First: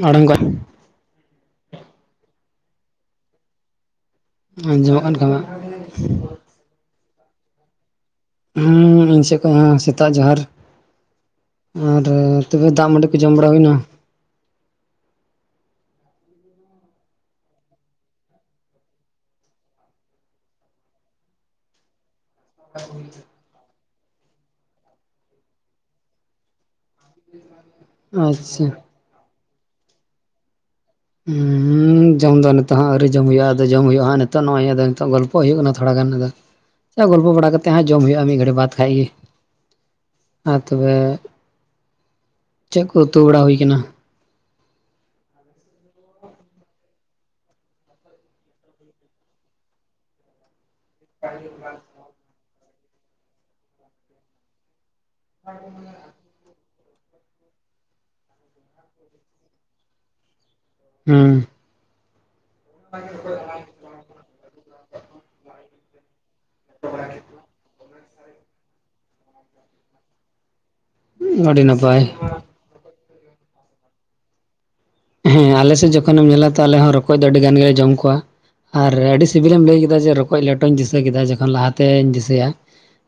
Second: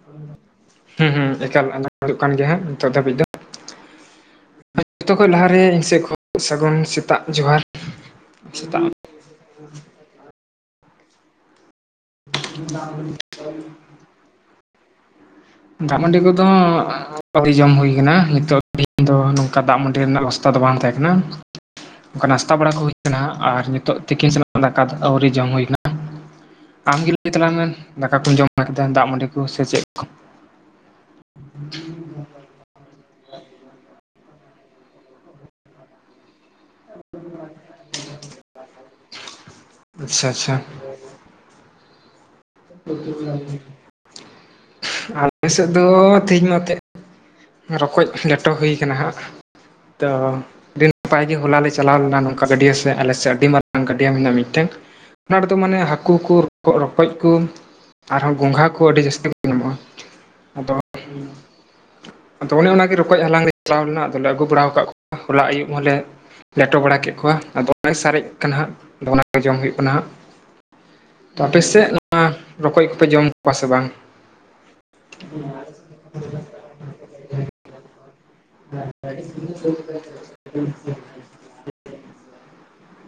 ᱢᱲᱟᱝ ᱠᱚ [unintelligible] ᱦᱩᱸ ᱦᱩᱸ ᱮᱠᱟᱞ ᱟᱸᱡᱚᱢ ᱦᱩᱭᱩᱜ ᱠᱟᱱ ᱜᱮᱭᱟ, ᱱᱤᱛᱚᱜ ᱫᱷᱟᱹᱵᱤᱡ ᱫᱚ᱾ ᱟᱸᱡᱚᱢᱚᱜ ᱡᱚᱛᱚ ᱠᱟᱱ ᱠᱷᱚᱡ ᱠᱷᱟᱱ ᱞᱟᱦᱟ ᱨᱮ ᱤᱧ ᱥᱮᱫ ᱠᱷᱚᱡ ᱥᱟᱹᱜᱩᱱ ᱥᱮᱛᱟᱜ ᱡᱚᱦᱟᱨ᱾ ᱥᱮᱛᱟᱜ ᱦᱩᱸ, ᱤᱧ ᱥᱮᱫ ᱠᱷᱚᱱ ᱦᱚᱸ ᱥᱮᱛᱟᱜ ᱡᱚᱦᱟᱨ᱾ ᱟᱨ ᱛᱚᱵᱮ ᱫᱟᱜ ᱢᱟᱹᱰᱤ ᱠᱚ ᱡᱚᱢ ᱵᱟᱲᱟ ᱦᱩᱭᱱᱟ? ᱫᱟᱜ ᱢᱟᱹᱰᱤ ᱠᱚᱫᱚ, ᱡᱚᱢ ᱦᱩᱭ ᱟᱠᱟᱱᱟ, ᱱᱤᱛᱚᱜ ᱫᱚ ᱱᱚᱝᱠᱟ ᱫᱟᱜ ᱢᱟᱹᱰᱤ ᱨᱮᱱᱟᱜ ᱵᱮᱵᱚᱥᱛᱟ ᱫᱚ ᱵᱟᱝ ᱛᱟᱦᱮᱸ ᱠᱟᱱᱟ᱾ ᱱᱚᱝᱠᱟ ᱱᱟᱥᱛᱟ ᱵᱟᱲᱟ ᱠᱚ ᱦᱩᱭ ᱮᱱᱟ, ᱟᱨ ᱱᱤᱛᱳᱜ ᱛᱤᱠᱤᱱ ᱥᱮᱱᱟᱜ ᱫᱟᱠᱟ ᱟᱹᱣᱨᱤ ᱡᱚᱢ ᱦᱩᱭ ᱠᱟᱱᱟ᱾ ᱟᱢᱜᱮ ᱞᱟᱹᱭ ᱛᱟᱞᱟᱝ ᱢᱮ ᱫᱟᱠᱟ ᱠᱚᱢ ᱡᱚᱢ ᱟᱪᱪᱷᱟ ᱵᱟᱲᱟ ᱠᱮᱫᱟ ᱫᱟᱜ ᱢᱟᱹᱰᱤ ᱠᱚ ᱥᱮ ᱪᱮᱫ ᱠᱚ? ᱦᱩᱸᱻ ᱦᱩᱸ, ᱡᱚᱢ ᱫᱚ ᱱᱤᱛᱚᱜ ᱦᱚᱸ ᱟᱹᱣᱨᱤ ᱡᱚᱢ ᱦᱩᱭᱩᱜᱼᱟ, ᱟᱫᱚ ᱡᱚᱢ ᱦᱩᱭᱩᱜᱼᱟ ᱱᱤᱛᱚᱜ ᱜᱚᱞᱯᱚ ᱦᱩᱭᱩᱜ ᱠᱟᱱᱟ ᱛᱷᱚᱲᱟ ᱜᱟᱱ ᱟᱫᱚ᱾ ᱟᱪᱪᱷᱟ, ᱜᱚᱞᱯᱚ ᱵᱟᱲᱟ ᱠᱟᱛᱮᱜ ᱦᱟᱸᱜ ᱡᱚᱢ ᱦᱩᱭᱩᱜᱼᱟ ᱢᱤᱫ ᱜᱷᱟᱹᱲᱤᱡ ᱵᱟᱫ ᱠᱷᱟᱡ ᱜᱮ᱾ ᱟᱪᱪᱷᱟ ᱟᱪᱪᱷᱟ ᱟᱨ ᱛᱚᱵᱮ ᱪᱮᱫ ᱠᱚ ᱩᱛᱩ ᱵᱟᱲᱟ ᱦᱩᱭ ᱠᱟᱱᱟ? ᱟᱞᱮ ᱥᱮᱫ ᱫᱚ ᱛᱮᱦᱮᱧ ᱢᱟᱛᱮᱫ ᱨᱚᱠᱚᱡ ᱞᱮᱴᱚ ᱦᱩᱭ ᱠᱟᱱᱟ ᱡᱟᱸᱜᱟ, ᱛᱚ [unintelligible] ᱱᱟᱯᱟᱭ ᱜᱮ ᱦᱚᱞᱟ ᱞᱮ ᱪᱟᱞᱟᱣ ᱞᱮᱱᱟ, ᱱᱚᱝᱠᱟ ᱜᱟᱹᱰᱭᱟᱹ ᱥᱮ ᱟᱞᱮ ᱥᱮᱫ ᱟᱹᱰᱤ ᱢᱟᱨᱟᱝ ᱜᱟᱹᱰᱭᱟᱹ ᱢᱮᱱᱟᱜᱼᱟ ᱢᱤᱫᱴᱮᱡ᱾ ᱚᱱᱟ ᱨᱮᱫᱚ ᱦᱟᱹᱠᱩ ᱠᱚ, ᱨᱚᱠᱚᱡ ᱠᱚ, ᱟᱨᱦᱚᱸ ᱜᱚᱸᱜᱷᱟ ᱠᱚ ᱟᱹᱰᱤ ᱡᱟᱹᱥᱛᱤ ᱧᱟᱢᱚᱜᱼᱟ᱾ ᱟᱫᱚ, ᱦᱮᱸ ᱟᱫᱚ ᱚᱱᱮ ᱚᱱᱟᱜᱮ ᱨᱚᱠᱚᱡ ᱦᱟᱞᱟᱝ ᱞᱮ ᱪᱟᱞᱟᱣ ᱞᱮᱱᱟ, ᱟᱫᱚ ᱞᱮ ᱟᱹᱜᱩ ᱵᱟᱲᱟ ᱟᱠᱟᱜ ᱠᱚᱣᱟ ᱦᱚᱞᱟ ᱟᱹᱭᱩᱵ ᱦᱚᱸᱞᱮ ᱞᱮᱴᱚ ᱵᱟᱲᱟ ᱠᱮᱜ ᱠᱚᱣᱟ, ᱟᱫᱚ ᱦᱚᱸᱜ-ᱚᱭ ᱥᱟᱨᱮᱡ ᱠᱟᱱᱟ ᱦᱟᱸᱜ, ᱟᱫᱚ ᱚᱱᱟᱜᱮ ᱡᱚᱢ ᱦᱩᱭᱩᱜ ᱠᱟᱱᱟ ᱦᱟᱸᱜ᱾ᱛᱚ, ᱟᱯᱮ ᱟᱹᱰᱤ ᱥᱮᱫ ᱱᱟᱯᱟᱭ ᱱᱚᱣᱟ ᱨᱚᱠᱚᱡ ᱠᱚᱯᱮ ᱡᱚᱢ ᱠᱚᱣᱟ ᱥᱮ ᱵᱟᱝ? ᱦᱮᱸ, ᱟᱞᱮ ᱥᱮᱫ ᱡᱚᱠᱷᱚᱱᱮᱢ ᱧᱮᱞᱟ ᱛᱚ ᱟᱞᱮ ᱦᱚᱸ ᱨᱚᱠᱚᱡ ᱫᱚ ᱟᱹᱰᱤ ᱜᱟᱱ ᱜᱮᱞᱮ ᱡᱚᱢ ᱠᱚᱣᱟ᱾ ᱟᱨ ᱟᱹᱰᱤ ᱥᱤᱵᱤᱞ ᱮᱢ ᱞᱟᱹᱭ ᱠᱮᱫᱟ ᱡᱮ ᱨᱚᱠᱚᱡ ᱞᱮᱴ ᱴᱚᱧ ᱫᱤᱥᱟᱹ ᱠᱮᱫᱟ ᱡᱚᱠᱷᱚᱱ ᱞᱟᱦᱟᱛᱮᱧ ᱫᱤᱥᱟᱹᱭᱟ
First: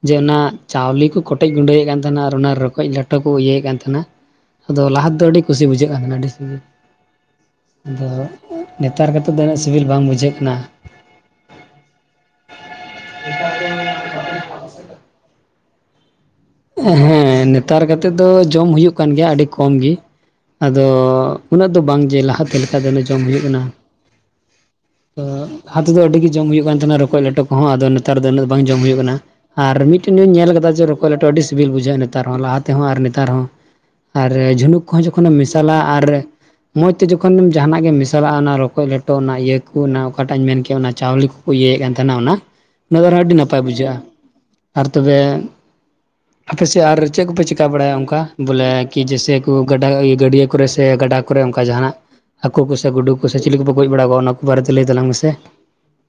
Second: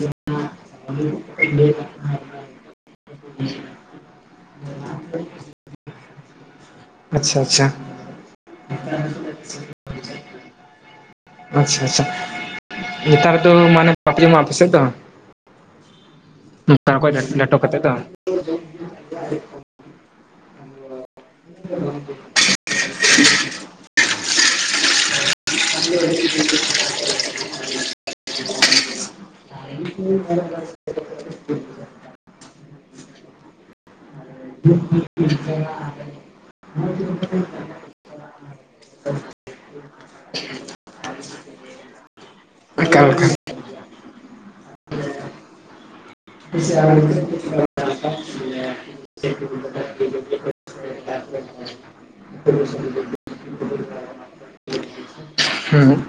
ᱡᱮ, ᱚᱱᱟ ᱪᱟᱣᱞᱮ ᱠᱚ ᱠᱚᱴᱮᱡ ᱜᱩᱰᱟᱹᱭᱮᱫ ᱠᱟᱱ ᱛᱟᱦᱮᱸᱱᱟ ᱟᱨ ᱚᱱᱟ ᱨᱚᱠᱚᱡ ᱞᱮ ᱴᱚ ᱠᱚ ᱤᱭᱟᱹᱭᱮᱫ ᱠᱟᱱ ᱛᱟᱦᱮᱸᱱᱟ, ᱟᱫᱚ ᱞᱟᱦᱟ ᱛᱮᱫᱚ ᱟᱹᱰᱤ ᱠᱩᱥᱤ ᱵᱩᱡᱷᱟᱹᱜ ᱠᱟᱱ ᱛᱟᱸᱦᱮᱱᱟ ᱟᱹᱰᱤ ᱥᱤᱵᱤᱞ᱾ ᱟᱪᱪᱷᱟ ᱟᱪᱪᱷᱟ᱾ ᱟᱫᱚ ᱱᱮᱛᱟᱨ ᱠᱟᱛᱮᱫ ᱫᱚ ᱩᱱᱟᱹᱜ ᱥᱤᱵᱤᱞ ᱵᱟᱝ ᱵᱩᱡᱷᱟᱹᱜ ᱠᱟᱱᱟ᱾ ᱟᱪᱪᱷᱟ ᱟᱪᱪᱷᱟ, ᱱᱮᱛᱟᱨ ᱫᱚ ᱵᱟᱯᱮ ᱡᱚᱢᱟ ᱟᱯᱮ ᱥᱮᱡ ᱫᱚ? ᱱᱚᱝᱠᱟ ᱨᱚᱠᱚᱡ ᱦᱮᱸ, ᱞᱮᱴᱚ ᱱᱮᱛᱟᱨ ᱠᱟᱛᱮᱫ ᱫᱚ ᱡᱚᱢ ᱦᱩᱭᱩᱜ ᱠᱟᱱ ᱜᱮᱭᱟ ᱟᱹᱰᱤ ᱠᱚᱢ ᱜᱮ, ᱟᱫᱚ ᱩᱱᱟᱹᱜ ᱫᱚ ᱵᱟᱝ ᱡᱮ ᱞᱟᱦᱟᱛᱮ ᱞᱮ ᱡᱟ ᱡᱮᱱᱚ ᱡᱚᱢ ᱦᱩᱭᱩᱜ ᱠᱟᱱᱟ᱾ ᱛᱚ, ᱞᱟᱦᱟᱛᱮ ᱫᱚ ᱟᱹᱰᱤ ᱜᱮ ᱡᱚᱢ ᱦᱩᱭᱩᱜ ᱠᱟᱱ ᱛᱟᱸᱦᱮᱱᱟ ᱨᱚᱠᱚᱡ ᱞᱮᱴᱚ ᱠᱚᱦᱚᱸ, ᱟᱫᱚ ᱱᱮᱛᱟᱨ ᱫᱚ ᱤᱱᱟᱹᱜ ᱵᱟᱝ ᱡᱚᱢ ᱦᱩᱭᱩᱜ ᱠᱟᱱᱟ ᱟᱨ ᱢᱤᱫᱴᱮᱱ ᱤᱧ ᱧᱮᱞ ᱟᱠᱟᱫᱟ ᱡᱮ ᱨᱚᱠᱚᱡ ᱞᱮ ᱟᱹᱰᱤ ᱥᱤᱵᱤᱞ ᱵᱩᱡᱷᱟᱹᱜ-ᱟ ᱱᱮᱛᱟᱨ ᱦᱚᱸ ᱞᱟᱦᱟ ᱛᱮᱦᱚᱸ ᱟᱨ ᱱᱮᱛᱟᱨ ᱦᱚᱸ᱾ ᱟᱨ ᱡᱷᱤᱱᱩᱠ ᱠᱚᱦᱚᱸ ᱡᱚᱠᱷᱚᱱᱮᱢ ᱢᱮᱥᱟᱞᱟ ᱟᱨ ᱢᱚᱸᱡᱽ ᱛᱮ ᱡᱚᱠᱷᱚᱱᱮᱢ᱾ ᱡᱟᱦᱟᱱᱟᱜ ᱜᱮ ᱢᱮᱥᱟᱞᱟᱜ-ᱟ, ᱚᱱᱟ ᱨᱚᱠᱚᱡ ᱞᱮᱴᱚ ᱚᱱᱟ ᱤᱭᱟᱹ ᱠᱩ ᱚᱱᱟ ᱚᱠᱟᱴᱟᱜ ᱤᱧ ᱢᱮᱱ ᱠᱮᱫ ᱚᱱᱟ ᱪᱟᱣᱞᱮ ᱠᱩ ᱠᱚ ᱤᱭᱟᱹ ᱠᱟᱱ ᱛᱟᱦᱮᱸᱱᱟ ᱚᱱᱟ ᱚᱱᱟ ᱫᱚᱸ ᱮᱠᱟᱞ ᱟᱨᱦᱚᱸ ᱮᱠᱟᱞ ᱟᱹᱰᱤ ᱱᱟᱯᱟᱭ ᱵᱩᱡᱷᱟᱹᱜ-ᱟ ᱟᱨ ᱛᱚᱵᱮ᱾ ᱟᱯᱮ ᱥᱮᱫ ᱟᱨ ᱪᱮᱫ ᱠᱚᱯᱮ ᱪᱤᱠᱟᱹ ᱵᱟᱲᱟᱭᱟ ᱚᱱᱠᱟ ᱵᱚᱞᱮ ᱠᱤ ᱡᱮ ᱥᱮ ᱠᱤ ᱜᱟᱰᱟ ᱜᱟᱹᱰᱭᱟᱹ ᱠᱚᱨᱮ ᱥᱮ ᱜᱟᱰᱟ ᱠᱚ ᱨᱮ ᱚᱱᱠᱟ ᱡᱟᱦᱟᱱᱟᱜ ᱦᱟᱠᱩ ᱠᱚ ᱥᱮ ᱜᱩᱰᱩ ᱠᱚ᱾ ᱥᱮ ᱪᱤᱞᱤ ᱠᱚ ᱯᱮ ᱜᱚᱡ ᱵᱟᱲᱟ ᱠᱚᱣᱟ ᱚᱱᱟ ᱠᱚ ᱵᱟᱨᱮ ᱛᱮ ᱞᱟᱹᱭ ᱛᱟᱞᱟᱝ ᱢᱮᱥᱮ᱾ ᱦᱩᱸ,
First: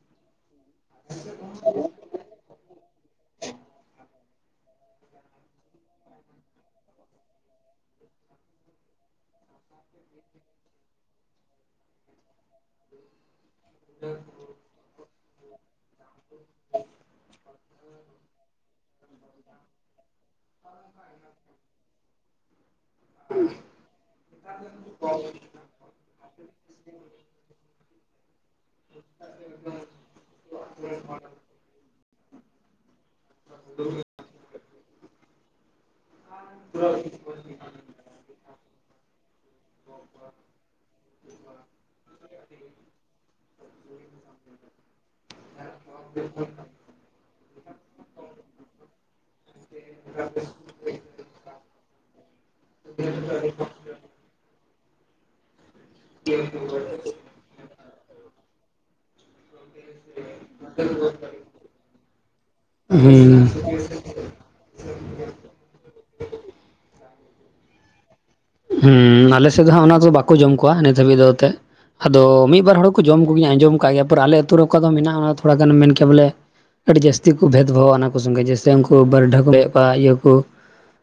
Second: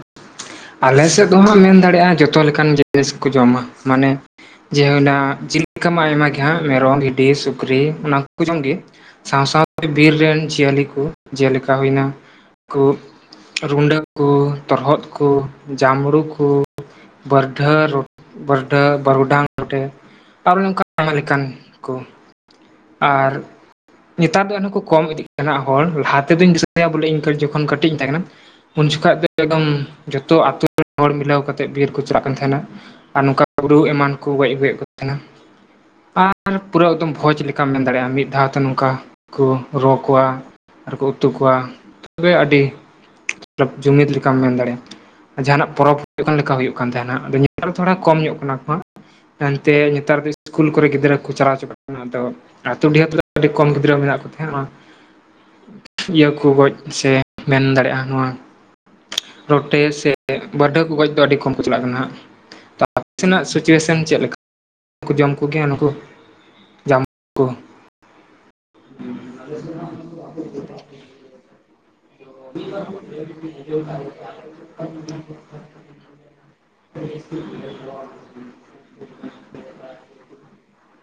ᱟᱞᱮ ᱥᱮᱫ ᱫᱚ ᱦᱟᱸᱜ ᱢᱮᱱ ᱫᱟᱲᱮᱭᱟᱜ-ᱟ ᱡᱚᱛᱚ ᱞᱮᱠᱟᱱ ᱡᱤᱱᱤᱥ ᱠᱚ ᱡᱚᱢᱟ ᱢᱟᱱᱮ ᱡᱮ ᱦᱩᱭ ᱱᱟ [unintelligible] ᱟᱭᱢᱟ ᱜᱮ ᱦᱟᱸᱜ ᱢᱮᱨᱚᱢ ᱵᱷᱤᱰᱤ ᱥᱩᱠᱨᱤ ᱚᱱᱟ ᱠᱚ ᱠᱚ ᱡᱚᱢ ᱜᱤ ᱥᱟᱶ ᱥᱟᱶ ᱛᱮ ᱵᱤᱨ ᱨᱮᱱ ᱡᱤᱭᱟᱹᱞᱤ ᱠᱩ ᱡᱮᱞᱮᱠᱟ ᱦᱩᱭ ᱮᱱᱟ ᱠᱚ [unintelligible] ᱩᱱᱠᱩ ᱛᱚᱨᱦᱚᱫ ᱠᱩ ᱡᱟᱢᱲᱩ ᱠᱩ ᱵᱟᱹᱮᱢᱷᱟᱹ [unintelligible] ᱵᱟᱹᱨᱩᱰᱟᱝ ᱨᱚᱴᱮ, ᱟᱨᱚ ᱱᱚᱱᱠᱟᱱ ᱟᱭᱢᱟ ᱞᱮᱠᱟᱱ ᱠᱩ ᱟᱨ ᱱᱮᱛᱟᱨ ᱫᱚ ᱮᱱᱦᱚᱸ ᱠᱚ ᱠᱚᱢ ᱤᱫᱤᱜ ᱠᱟᱱᱟ ᱦᱚᱲ ᱞᱟᱦᱟᱛᱮᱫᱩᱧ ᱫᱤᱥᱟᱹᱭᱟ ᱵᱚᱞᱮ ᱤᱧ ᱠᱷᱚᱡ ᱡᱚᱠᱷᱚᱱ ᱠᱟᱹᱴᱤᱡ [inaudible] ᱤᱧ ᱛᱟᱦᱮᱸ ᱠᱟᱱᱟ ᱩᱱ ᱡᱚᱠᱷᱟᱡ ᱫᱚ ᱮᱠᱫᱚᱢ ᱡᱚᱛᱚ ᱟᱹᱛᱩ ᱨᱮᱱ ᱦᱚᱲ ᱢᱤᱞᱟᱹᱣ ᱠᱟᱛᱮ ᱵᱤᱨ ᱠᱩ ᱪᱟᱞᱟᱜ ᱠᱟᱱ ᱛᱟᱦᱮᱱᱟ ᱟᱨ ᱱᱚᱝᱠᱟ ᱜᱩᱵᱩ ᱮᱢᱟᱱ ᱠᱩ ᱜᱚᱡ ᱟᱹᱜᱩᱭᱮᱫ ᱠᱚ ᱛᱟᱦᱮᱱᱟ ᱟᱨ ᱯᱩᱨᱟᱹ ᱮᱠᱫᱚᱢ ᱵᱷᱚᱡᱽ ᱞᱮᱠᱟᱢ ᱢᱮᱱ ᱫᱟᱲᱮᱭᱟᱜ-ᱟ ᱢᱤᱫ ᱫᱷᱟᱣᱛᱮ ᱱᱚᱝᱠᱟ ᱠᱩᱨᱚ ᱠᱚᱣᱟ ᱟᱨ ᱠᱩ ᱩᱛᱩ ᱠᱚᱣᱟ [inaudible] ᱟᱹᱰᱤ [inaudible] ᱡᱩᱢᱤᱫ ᱞᱮᱠᱟᱢ ᱢᱮᱱ ᱫᱟᱲᱮᱭᱟᱜ-ᱟ ᱡᱟᱦᱟᱱᱟᱜ ᱯᱚᱨᱚᱵᱽ ᱦᱩᱭᱩᱜ ᱠᱟᱱ ᱞᱮᱠᱟ ᱦᱩᱭᱩᱜ ᱠᱟᱱ ᱛᱟᱦᱮᱱᱟ ᱟᱫᱚ ᱱᱮᱛᱟᱨ ᱫᱚ ᱛᱷᱚᱲᱟ ᱠᱚᱢ ᱧᱚᱜ ᱠᱟᱱᱟ ᱠᱚ ᱮᱱᱛᱮ ᱱᱮᱛᱟᱨ ᱫᱚ ᱤᱥᱠᱩᱞ ᱠᱚ ᱨᱮ ᱜᱤᱫᱽᱟᱹ ᱠᱚ ᱪᱟᱞᱟᱣ ᱪᱟᱵᱟᱜ ᱠᱟᱱᱟ ᱟᱫᱚ [inaudible] [inaudible] ᱟᱹᱰᱤ ᱠᱚᱢ ᱜᱤᱫᱽᱨᱟᱹ ᱢᱮᱱᱟᱜ ᱠᱚ [unintelligible] ᱤᱭᱟᱹ ᱠᱩ ᱜᱚᱡ ᱥᱮ ᱢᱮᱱ ᱫᱟᱲᱮᱭᱟᱜ-ᱟ ᱱᱚᱣᱟ ᱨᱚᱴᱮ ᱥᱮ ᱵᱟᱹᱨᱰᱷᱟᱹ ᱠᱩ ᱜᱚᱡ ᱫᱚ ᱟᱹᱰᱤ ᱠᱚᱢ ᱠᱚ ᱪᱟᱞᱟᱜ ᱠᱟᱱᱟ ᱦᱟᱸ ᱦᱩᱸ [inaudible] [inaudible] ᱪᱮᱫ ᱞᱮᱠᱟ ᱠᱩ ᱡᱚᱢ ᱠᱚᱜᱮᱭᱟ ᱱᱩᱠᱩ [inaudible] ᱠᱩ ᱦᱩᱸ ᱟᱞᱮ ᱥᱮᱫ ᱫᱚ ᱦᱟᱸᱜ ᱚᱱᱟ ᱠᱚ ᱫᱚ ᱵᱟᱠᱚ ᱡᱚᱢ ᱠᱚᱣᱟ ᱱᱤᱛ ᱦᱟᱹᱵᱤᱡ ᱫᱚ ᱛᱮ ᱟᱫᱚ ᱢᱤᱫ ᱵᱟᱨ ᱦᱚᱲ ᱠᱚ ᱡᱚᱢ ᱠᱚᱜᱤᱭᱟ ᱟᱸᱡᱚᱢ ᱠᱟᱜ ᱜᱮᱭᱟ ᱯᱟᱨ ᱟᱞᱮ ᱟᱹᱛᱩ ᱨᱮ ᱚᱠᱟ ᱢᱮᱱᱟᱜ-ᱟ ᱚᱱᱟ ᱛᱷᱚᱲᱟ ᱜᱟᱱᱮᱢ ᱢᱮᱱ ᱠᱮᱭᱟ ᱵᱚᱞᱮ ᱟᱹᱰᱤ ᱡᱟᱹᱥᱛᱤ ᱠᱩ ᱵᱷᱮᱫᱽ ᱵᱷᱟᱣ ᱚᱱᱟ ᱠᱩ ᱥᱚᱸᱜᱮ ᱡᱮᱥᱮ ᱩᱱᱠᱩ ᱵᱟᱹᱨᱰᱷᱟᱹ [inaudible] ᱠᱚᱣᱟ ᱤᱭᱟᱹ ᱠᱩ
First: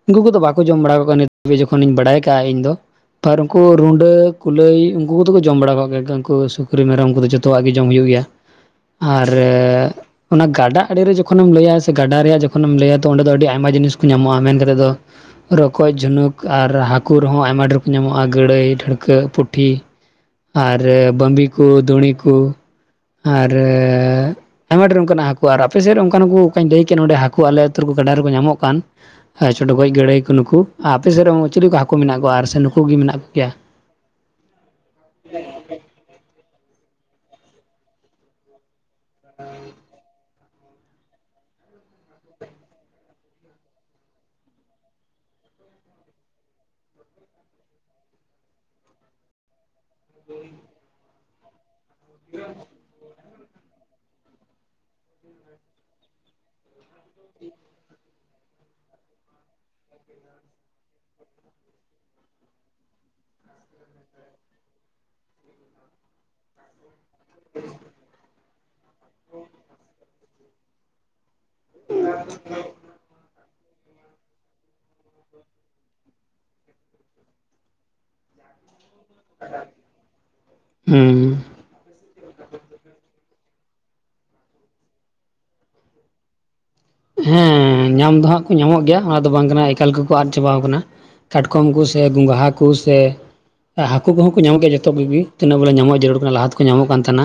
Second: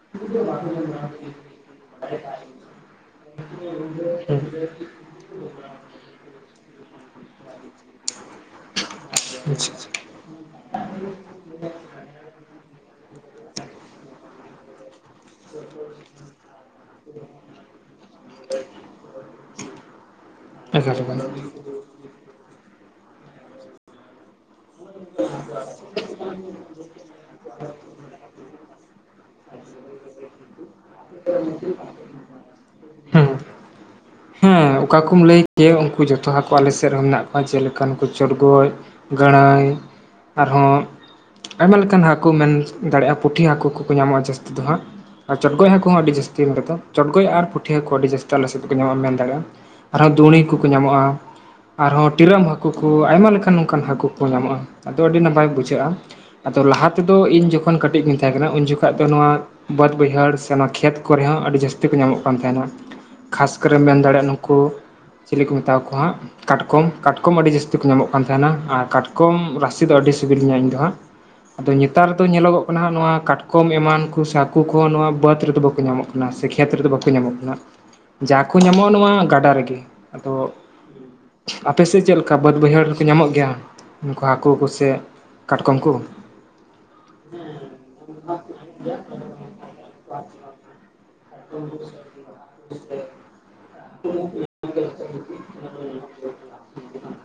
ᱩᱱᱠᱩ ᱠᱚ ᱫᱚ ᱵᱟᱠᱚ ᱡᱚᱢ ᱵᱟᱲᱟ ᱠᱟᱜ ᱠᱚᱣᱟ ᱱᱤᱛ ᱦᱟᱵᱤᱡ ᱡᱚᱠᱷᱚᱱ ᱤᱧ ᱵᱟᱰᱟᱭ ᱤᱧ ᱫᱚ ᱯᱟᱨ ᱩᱱᱠᱩ ᱨᱩᱰᱟᱹ ᱦᱮᱸ ᱠᱩᱞᱟᱹᱭ ᱩᱱᱠᱩ ᱠᱩ ᱫᱚ ᱠᱩ ᱡᱚᱢ ᱵᱟᱲᱟ ᱠᱟᱜ ᱜᱮᱭᱟ ᱩᱱᱠᱩ ᱥᱩᱠᱨᱤ ᱢᱮᱨᱚᱢ ᱠᱩ ᱫᱚ ᱡᱚᱜ ᱛᱚᱣᱟᱜ ᱜᱮ ᱡᱚᱢ ᱦᱩᱭᱩᱜ ᱜᱮᱭᱟ ᱟᱨ ᱚᱱᱟ ᱜᱟᱰᱟ ᱟᱲᱮᱨᱮ ᱡᱚᱠᱷᱚᱱᱮᱢ ᱞᱟᱹᱭᱟ ᱥᱮ ᱜᱟᱰᱟ ᱨᱮᱭᱟᱜ ᱡᱚᱠᱷᱚᱱᱮᱢ ᱞᱟᱹᱭᱟ ᱛᱚ ᱚᱸᱰᱮ ᱫᱚ ᱟᱹᱰᱤ ᱟᱭᱢᱟ ᱡᱤᱱᱤᱥ ᱠᱚ ᱧᱟᱢᱚᱜ-ᱟ ᱢᱮᱱ ᱠᱟᱛᱮᱫ ᱫᱚ ᱨᱚᱠᱚᱡ ᱡᱷᱩᱱᱩᱠ ᱟᱨ ᱦᱟᱠ ᱠᱩ ᱨᱮ ᱦᱚᱸ ᱟᱭᱢᱟ ᱰᱷᱤᱨ ᱠᱚ ᱧᱟᱢᱚᱜ-ᱟ ᱜᱟᱹᱲᱟᱹᱭ ᱰᱷᱟᱹᱲᱠᱟᱹ ᱯᱩᱴᱷᱤ ᱟᱨ ᱵᱟᱸᱵᱤ ᱠᱩ ᱫᱩᱲᱤ ᱠᱩ ᱟᱨ ᱟᱭᱢᱟ ᱰᱷᱤᱨ ᱚᱱᱠᱟ ᱱᱟᱜ ᱦᱟᱹᱠᱩ ᱟᱨ ᱟᱯᱮ ᱥᱮᱫ ᱚᱱᱠᱟᱱ ᱦᱟᱠᱩ ᱚᱠᱟᱧ ᱞᱟᱹᱭ ᱠᱮᱫ ᱱᱚᱰᱮ ᱦᱟᱹᱠᱩ ᱟᱞᱮ ᱟᱛᱩ ᱨᱮ ᱠᱩ ᱜᱟᱰᱟ ᱨᱮ ᱠᱚ ᱧᱟᱢᱚᱜ ᱠᱟᱱ ᱟᱨ ᱪᱚᱰ ᱜᱚᱡ ᱜᱟᱹᱲᱟᱹᱭ ᱠᱩ ᱱᱩᱠᱩ ᱟᱯᱮ ᱥᱮᱫ ᱨᱮ ᱪᱤᱞᱤ ᱠᱩ ᱦᱟᱹᱠᱩ ᱢᱮᱱᱟᱜ ᱠᱚᱣᱟ ᱟᱨ ᱥᱮ ᱱᱩᱠᱩ ᱜᱮ ᱢᱮᱱᱟᱜ ᱠᱚᱜᱮᱭᱟ ᱦᱮᱸ ᱚᱠᱟ ᱠᱚᱢ ᱞᱟᱹᱭ ᱠᱮᱭᱟ ᱩᱱᱠᱩ ᱡᱷᱚᱛᱚ ᱦᱟᱹᱠᱩ ᱟᱞᱮ ᱥᱮᱫ ᱨᱮ ᱦᱚᱸ ᱢᱮᱱᱟᱜ ᱠᱚᱣᱟ ᱪᱮᱫ ᱞᱮᱠᱟᱱ ᱠᱩ ᱪᱚᱲ ᱜᱚᱡ ᱜᱟᱺᱲᱟᱹᱭ ᱟᱨ ᱦᱚᱸ ᱟᱭᱢᱟ ᱞᱮᱠᱟᱱ ᱦᱟᱹᱠᱩ ᱢᱮᱱ ᱫᱟᱲᱮᱭᱟᱜ-ᱟ ᱯᱩᱴᱷᱤ ᱦᱟᱹᱠᱩ ᱠᱚ ᱠᱚ ᱧᱟᱢᱚᱜ-ᱟ ᱡᱟᱹᱥᱛᱤ ᱫᱚ ᱦᱟᱸᱜ᱾ ᱟᱨ ᱪᱚᱰᱜᱚᱡ ᱦᱟᱹᱠᱩ ᱦᱚᱸ ᱟᱹᱰᱤ ᱡᱟᱹᱥᱛᱤ ᱱᱚᱰᱮ ᱫᱚ ᱪᱚᱰᱜᱚᱡ ᱟᱨ ᱯᱩᱴᱷᱤ ᱦᱟᱹᱠᱩ ᱟᱹᱰᱤ ᱡᱟᱹᱥᱛᱤ ᱟᱞᱮ ᱥᱮᱫ ᱫᱚ ᱧᱟᱢᱚ-ᱟ ᱢᱮᱱ ᱫᱟᱲᱮᱟᱜ-ᱟ ᱟᱨ ᱦᱚᱸ ᱫᱩᱲᱤ ᱦᱟᱠᱩ ᱠᱚ ᱧᱟᱢᱚᱜ-ᱟ ᱟᱨ ᱦᱚᱸ ᱴᱤᱨᱟᱹᱢ ᱦᱟᱠᱩ ᱠᱩ ᱟᱭᱢᱟ ᱞᱮᱠᱟᱱ ᱚᱱᱠᱟᱱ ᱦᱟᱹᱠᱩ ᱠᱩ ᱧᱟᱢᱚᱜ-ᱟ ᱟᱫᱚ ᱟᱹᱰᱤ ᱱᱟᱯᱟᱭ ᱵᱩᱡᱷᱟᱹᱜ-ᱟ ᱟᱫᱚ ᱞᱟᱦᱟ ᱛᱮ ᱫᱚ ᱤᱧ ᱡᱚᱠᱷᱚᱱ ᱠᱟᱹᱴᱤᱡ ᱜᱤᱧ ᱛᱟᱦᱮᱸ ᱠᱟᱱᱟ ᱩᱱ ᱡᱚᱠᱷᱚᱡ ᱫᱚ ᱱᱚᱣᱟ ᱵᱟᱹᱛᱽ ᱵᱟᱹᱭᱦᱟᱹᱲ ᱥᱮ ᱚᱱᱟ ᱠᱷᱮᱛ ᱠᱚ ᱨᱮ ᱦᱚᱸ ᱟᱹᱰᱤ ᱡᱟᱹᱥᱛᱤ ᱠᱚ ᱧᱟᱢᱚᱜ ᱠᱟᱱ ᱛᱟᱦᱮᱱᱟ ᱠᱷᱟᱥ ᱠᱚᱨᱮᱢ ᱢᱮᱱ ᱫᱟᱲᱮᱭᱟᱜ-ᱟ ᱱᱩᱠᱩ ᱪᱤᱞᱤ ᱠᱚ ᱢᱮᱛᱟᱣᱟ ᱠᱚᱣᱟ ᱦᱟᱸᱜ ᱠᱟᱴᱠᱚᱢ ᱠᱟᱴᱠᱚᱢ ᱟᱹᱰᱤ ᱡᱟᱹᱥᱛᱤ ᱠᱚ ᱧᱟᱢᱚᱜ ᱠᱟᱱ ᱛᱟᱦᱮᱱᱟ ᱟᱨ ᱠᱟᱴᱠᱚᱢ ᱨᱟᱥᱤ ᱫᱚ ᱟᱹᱰᱤ ᱥᱤᱵᱤᱞ ᱤᱧ ᱫᱚ ᱦᱟᱸᱜ ᱟᱫᱚ ᱱᱮᱛᱟᱨ ᱫᱚ ᱧᱮᱞᱚᱜ ᱜᱚᱜ ᱠᱟᱱᱟ ᱱᱚᱣᱟ ᱠᱟᱴᱠᱚᱢ ᱮᱢᱟᱱ ᱠᱩ ᱥᱮ ᱦᱟᱹᱠᱩ ᱠᱚᱸ ᱦᱚᱸ ᱱᱚᱣᱟ ᱵᱟᱹᱛᱽ ᱨᱮ ᱫᱚ ᱵᱟᱠᱚ ᱧᱟᱢᱚᱜ ᱠᱟᱱᱟ ᱥᱮ ᱠᱷᱮᱛ ᱨᱮ ᱫᱚ ᱵᱟᱠᱚ ᱧᱟᱢᱚᱜ ᱠᱟᱱᱟ ᱡᱟ ᱠᱚ ᱧᱟᱢᱚᱜᱼᱟ ᱱᱚᱣᱟ ᱜᱟᱰᱟ ᱨᱮᱜᱮ ᱟᱫᱚ ᱦᱩᱸ ᱟᱯᱮ ᱥᱮᱫ ᱪᱮᱫ ᱞᱮᱠᱟ ᱵᱟᱹᱫ ᱵᱟᱹᱭᱦᱟᱹᱲ ᱨᱮᱠᱚ ᱧᱟᱢᱚᱜ ᱜᱮᱭᱟ ᱱᱚᱠᱟ ᱦᱟᱹᱠᱩ ᱠᱚ ᱥᱮ ᱠᱟᱴᱠᱚᱢ ᱠᱚ? ᱦᱮᱸ ᱧᱟᱢ ᱫᱚ ᱦᱟᱸᱜ ᱠᱚ ᱧᱟᱢᱚᱜ ᱜᱮᱭᱟ ᱚᱱᱟ ᱫᱚ ᱵᱟᱝ ᱠᱟᱱᱟ ᱮᱠᱟᱞ ᱜᱮᱠᱚ ᱟᱫ ᱪᱟᱵᱟᱣ ᱟᱠᱟᱱᱟ᱾ ᱠᱟᱴᱠᱚᱢ ᱠᱩ ᱥᱮ ᱜᱚᱝᱜᱷᱟ ᱠᱩ ᱥᱮ ᱟᱨ ᱦᱟᱹᱠᱩ ᱠᱚᱦᱚᱸ ᱠᱚ ᱧᱟᱢᱚᱜ ᱜᱮᱭᱟ ᱡᱚᱛᱚ ᱠᱚᱜᱤ ᱛᱤᱱᱟᱹᱜ ᱵᱚᱞᱮ ᱧᱟᱢᱚᱜ ᱡᱟᱹᱨᱩᱲ ᱠᱟᱱᱟ ᱞᱟᱦᱟ ᱛᱮᱠᱚ ᱧᱟᱢᱚᱜ ᱠᱟᱱ ᱛᱟᱦᱮᱱᱟ᱾